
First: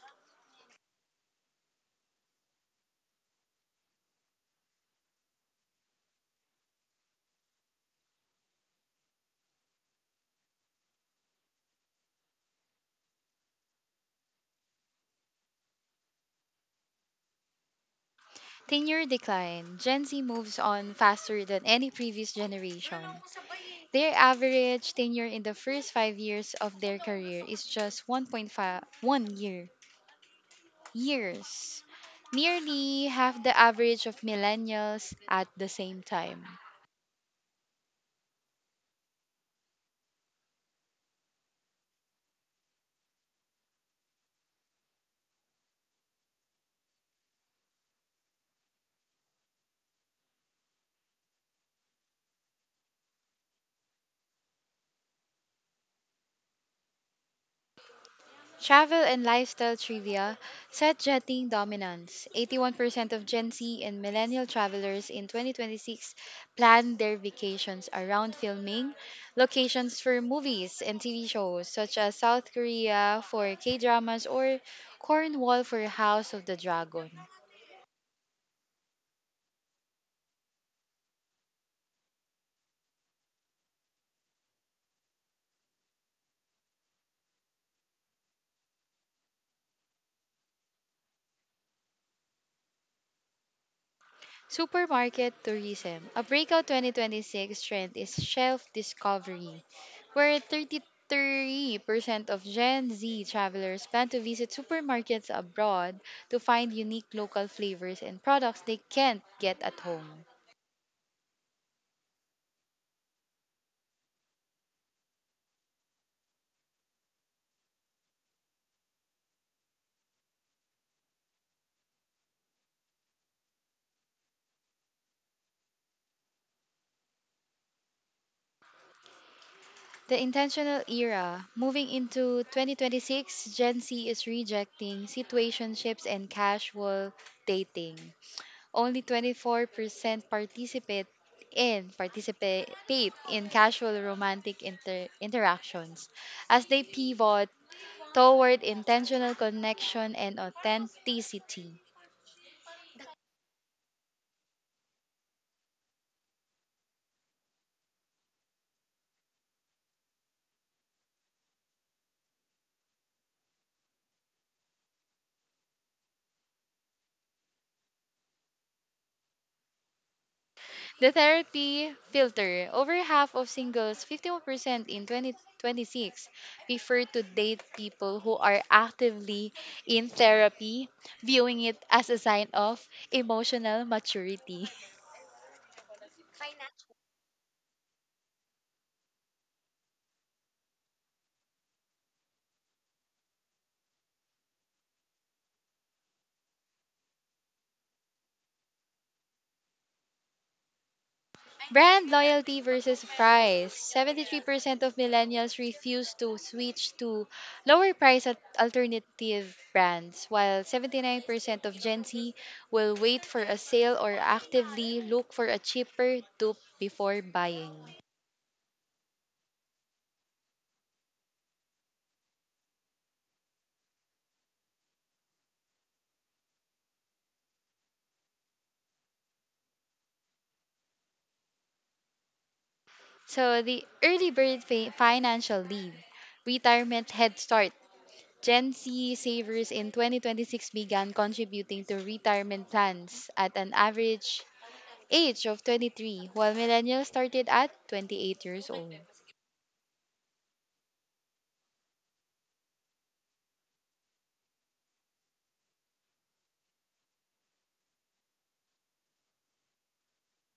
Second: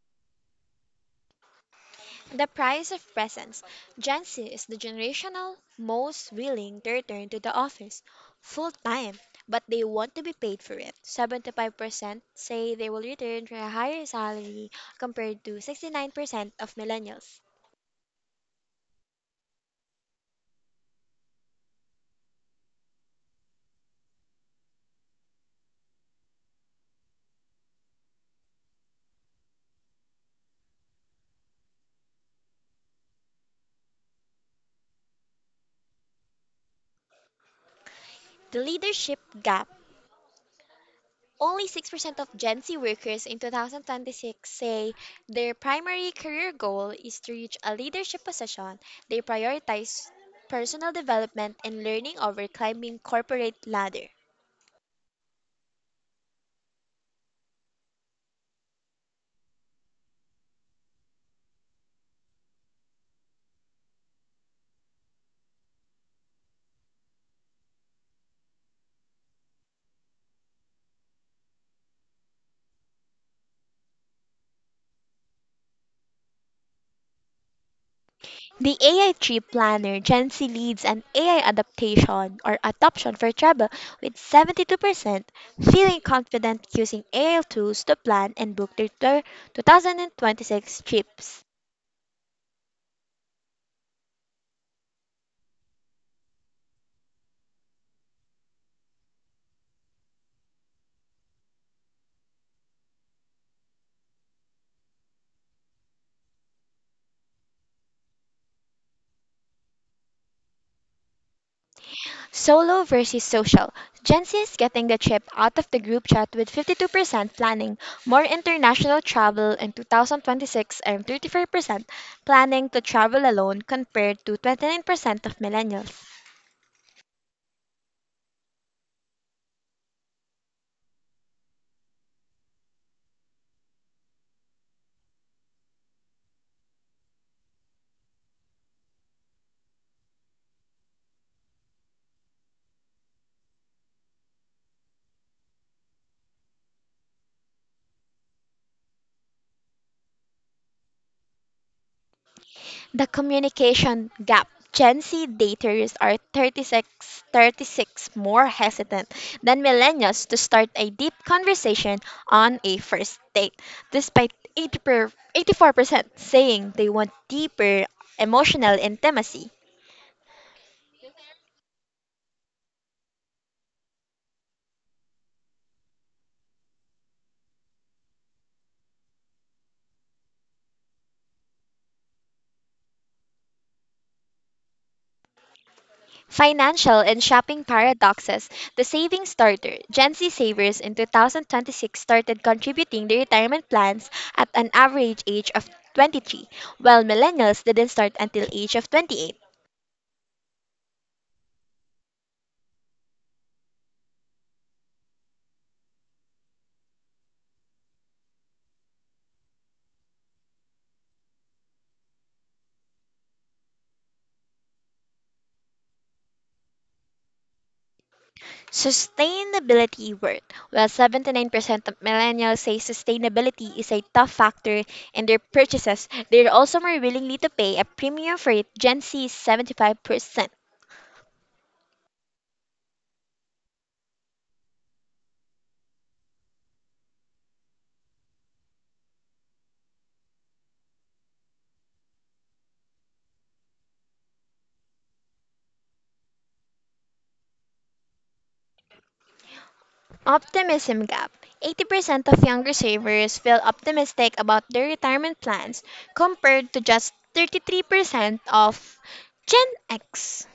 The price of presence. Gen Z is the generational most willing to return to the office full time, but they want to be paid for it. seventy-five percent say they will return for a higher salary compared to sixty-nine percent of millennials. Tenure decline. Gen Z moves on faster than any previous generation. Their average tenure in the first five years of their career is just one point five one year. Years. Nearly half the average of millennials at the same time. The leadership gap. Only six percent of Gen Z workers in two thousand twenty-six say their primary career goal is to reach a leadership position. They prioritize personal development and learning over climbing corporate ladder. Travel and lifestyle trivia, set jetting dominance. eighty-one percent of Gen Z and millennial travelers in twenty twenty-six plan their vacations around filming locations for movies and T V shows, such as South Korea for K dramas or Cornwall for House of the Dragon. The A I Trip Planner Gen Z leads an A I adaptation or adoption for travel with seventy-two percent feeling confident using A I tools to plan and book their tour two thousand twenty-six trips. Supermarket tourism. A breakout twenty twenty-six trend is shelf discovery, where thirty-three percent of Gen Z travelers plan to visit supermarkets abroad to find unique local flavors and products they can't get at home. Solo versus social. Gen Z is getting the trip out of the group chat with fifty-two percent planning more international travel in two thousand twenty-six and thirty-four percent planning to travel alone compared to twenty-nine percent of millennials. The intentional era. Moving into twenty twenty-six, Gen Z is rejecting situationships and casual dating. Only twenty-four percent participate in participate in casual romantic inter- interactions as they pivot toward intentional connection and authenticity. The communication gap. Gen Z daters are thirty-six, thirty-six more hesitant than millennials to start a deep conversation on a first date, despite eighty per, eighty-four percent saying they want deeper emotional intimacy. The therapy filter, over half of singles, fifty-one percent in twenty twenty-six, prefer to date people who are actively in therapy, viewing it as a sign of emotional maturity. Financial and shopping paradoxes. The saving starter. Gen Z savers in twenty twenty-six started contributing their retirement plans at an average age of twenty-three, while millennials didn't start until age of twenty-eight. Brand loyalty versus price. seventy-three percent of millennials refuse to switch to lower price at alternative brands, while seventy-nine percent of Gen Z will wait for a sale or actively look for a cheaper dupe before buying. Sustainability worth. While seventy-nine percent of millennials say sustainability is a tough factor in their purchases, they're also more willingly to pay a premium for it. Gen Z is seventy-five percent. So, the early bird fi- financial leave, retirement head start. Gen Z savers in twenty twenty-six began contributing to retirement plans at an average age of twenty-three, while millennials started at twenty-eight years old. Optimism gap. eighty percent of younger savers feel optimistic about their retirement plans compared to just thirty-three percent of Gen X.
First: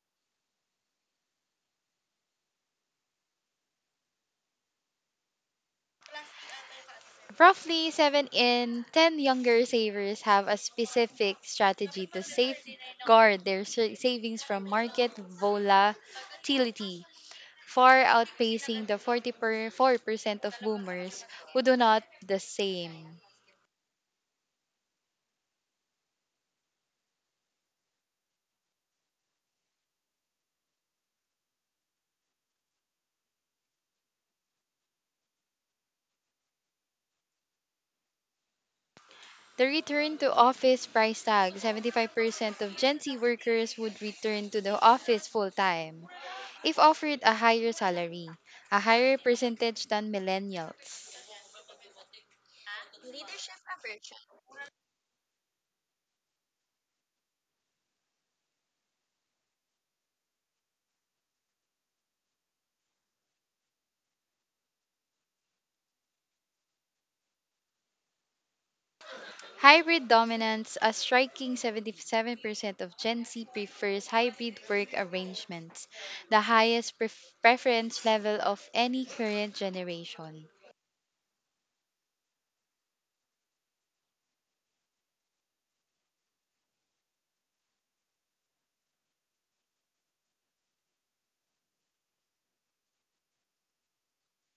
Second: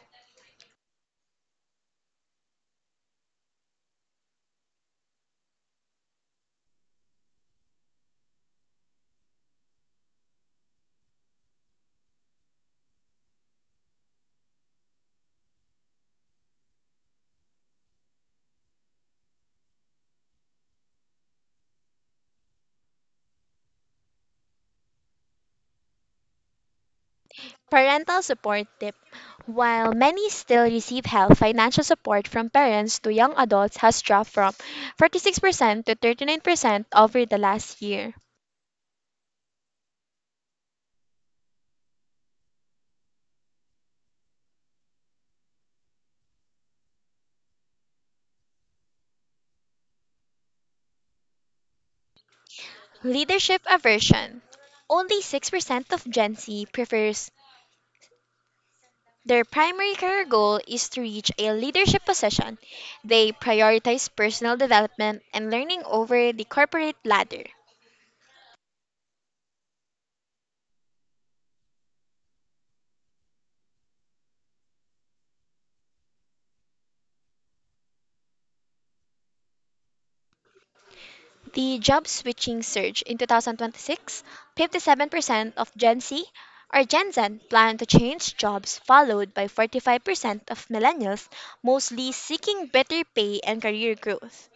Roughly seven in ten younger savers have a specific strategy to safeguard their sa- savings from market volatility, far outpacing the forty-four percent of boomers who do not the same. Parental support tip. While many still receive help, financial support from parents to young adults has dropped from forty-six percent to thirty-nine percent over the last year. The return to office price tag, seventy-five percent of Gen Z workers would return to the office full time if offered a higher salary, a higher percentage than millennials. Leadership aversion. Only six percent of Gen Z prefers their primary career goal is to reach a leadership position. They prioritize personal development and learning over the corporate ladder. Hybrid dominance, a striking seventy-seven percent of Gen Z prefers hybrid work arrangements, the highest pref- preference level of any current generation. The job switching surge in twenty twenty-six, fifty-seven percent of Gen Z or Gen Z plan to change jobs, followed by forty-five percent of millennials, mostly seeking better pay and career growth.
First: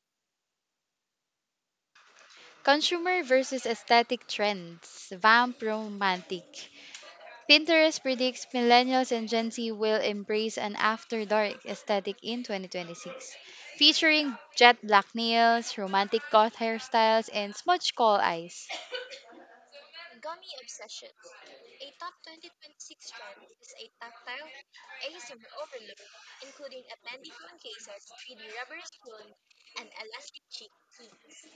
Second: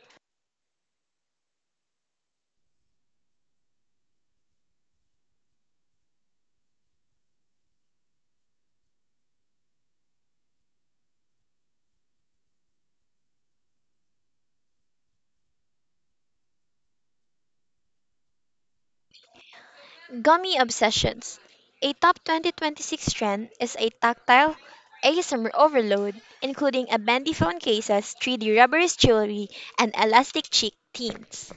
Consumer versus aesthetic trends, vamp romantic. Pinterest predicts millennials and Gen Z will embrace an after dark aesthetic in twenty twenty-six, featuring jet black nails, romantic goth hairstyles, and smudge coal eyes. Gummy obsessions. A top twenty twenty-six trend is a tactile A S M R overload, including a bendy phone cases, three D rubberized jewelry, and elastic cheek themes.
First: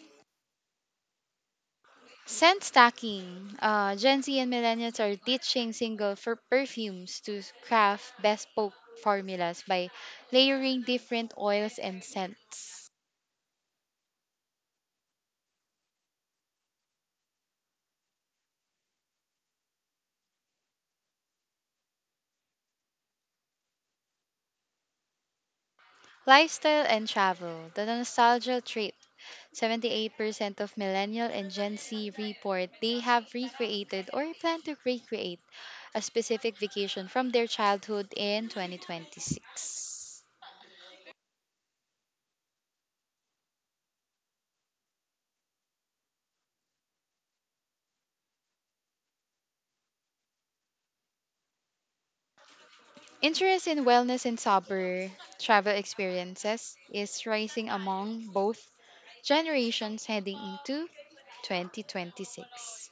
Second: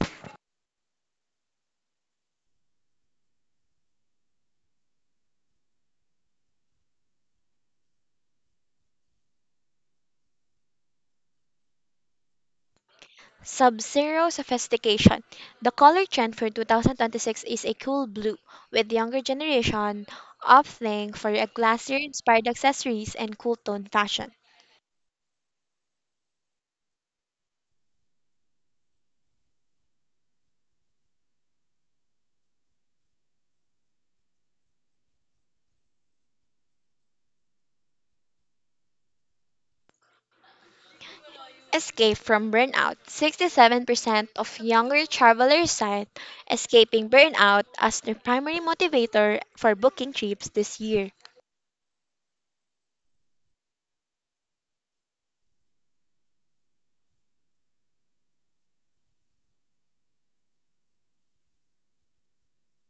Scent stacking. Uh, Gen Z and millennials are ditching single for perfumes to craft bespoke formulas by layering different oils and scents. Sub-zero sophistication. The color trend for two thousand twenty-six is a cool blue, with younger generation opting for a glassier-inspired accessories and cool tone fashion. Lifestyle and travel. The nostalgia trip. seventy-eight percent of millennial and Gen Z report they have recreated or plan to recreate a specific vacation from their childhood in twenty twenty-six. Escape from burnout. sixty-seven percent of younger travelers cite escaping burnout as their primary motivator for booking trips this year. Interest in wellness and sober travel experiences is rising among both generations heading into twenty twenty-six.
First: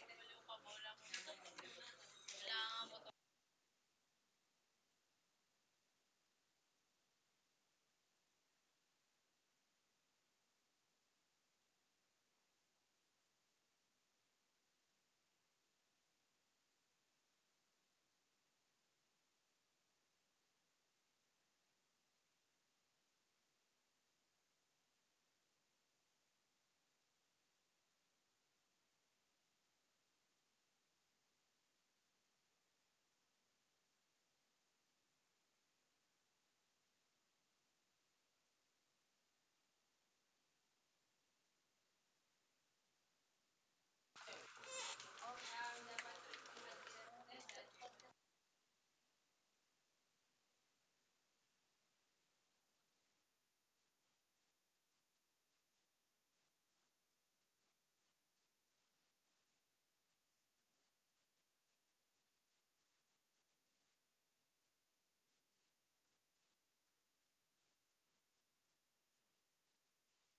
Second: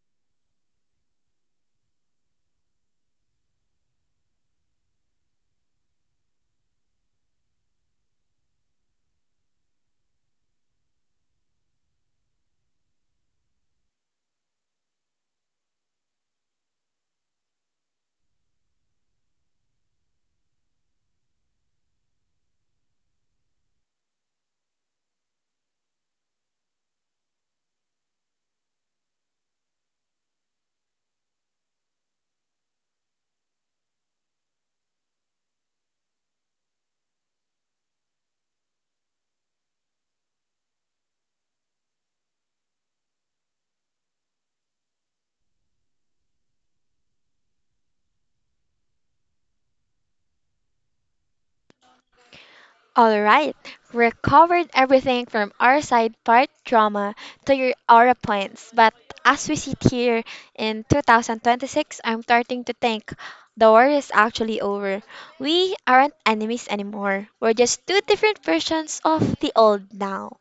All right, we covered everything from our side part drama to your aura points. But as we sit here in two thousand twenty-six, I'm starting to think the war is actually over. We aren't enemies anymore. We're just two different versions of the old now.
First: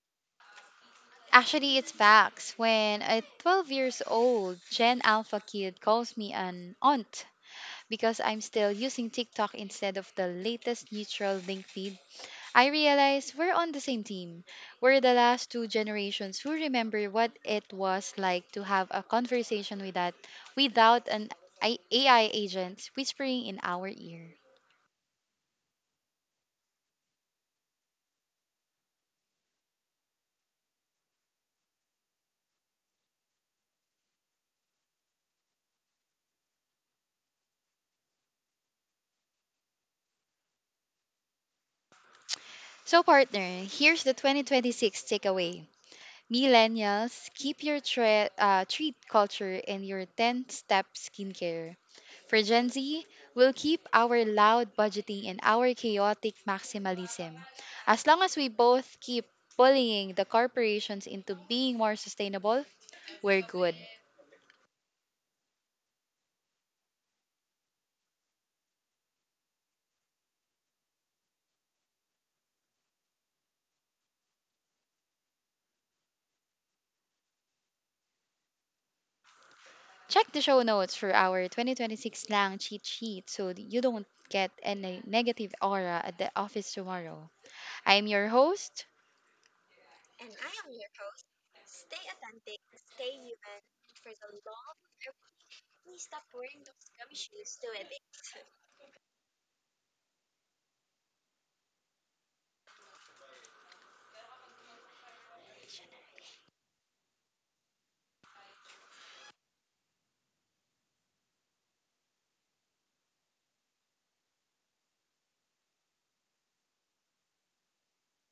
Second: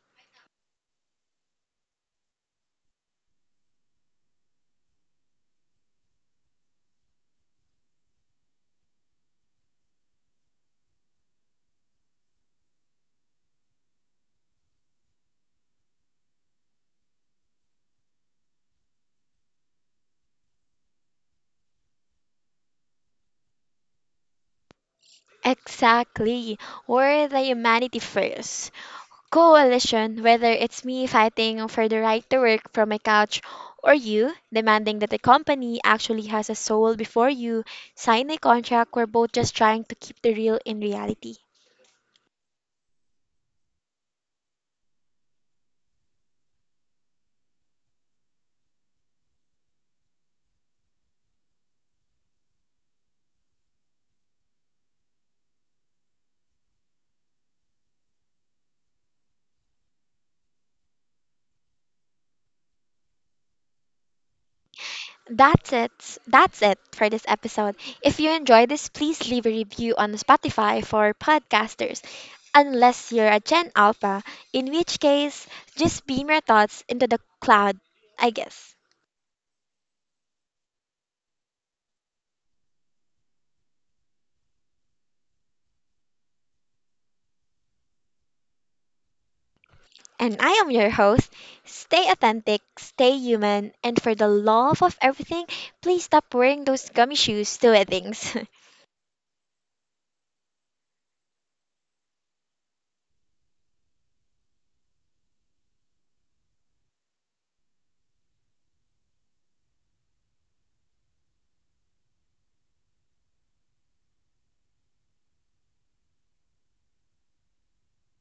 Actually, it's facts. When a twelve years old Gen Alpha kid calls me an aunt because I'm still using TikTok instead of the latest neutral link feed, I realize we're on the same team. We're the last two generations who remember what it was like to have a conversation with that without an I- A I agent whispering in our ear. Exactly. We're the humanity first coalition, whether it's me fighting for the right to work from my couch or you demanding that the company actually has a soul before you sign a contract, we're both just trying to keep the real in reality. So, partner, here's the twenty twenty-six takeaway. Millennials, keep your tre- uh, treat culture in your ten step skincare. For Gen Z, we'll keep our loud budgeting and our chaotic maximalism. As long as we both keep bullying the corporations into being more sustainable, we're good. That's it. That's it for this episode. If you enjoyed this, please leave a review on Spotify for podcasters, unless you're a Gen Alpha, in which case, just beam your thoughts into the cloud, I guess. Check the show notes for our twenty twenty-six slang cheat sheet so that you don't get any negative aura at the office tomorrow. I'm your host, And I am your host. Stay authentic, stay human, and for the love of everything, please stop wearing those gummy shoes to weddings. <laughs>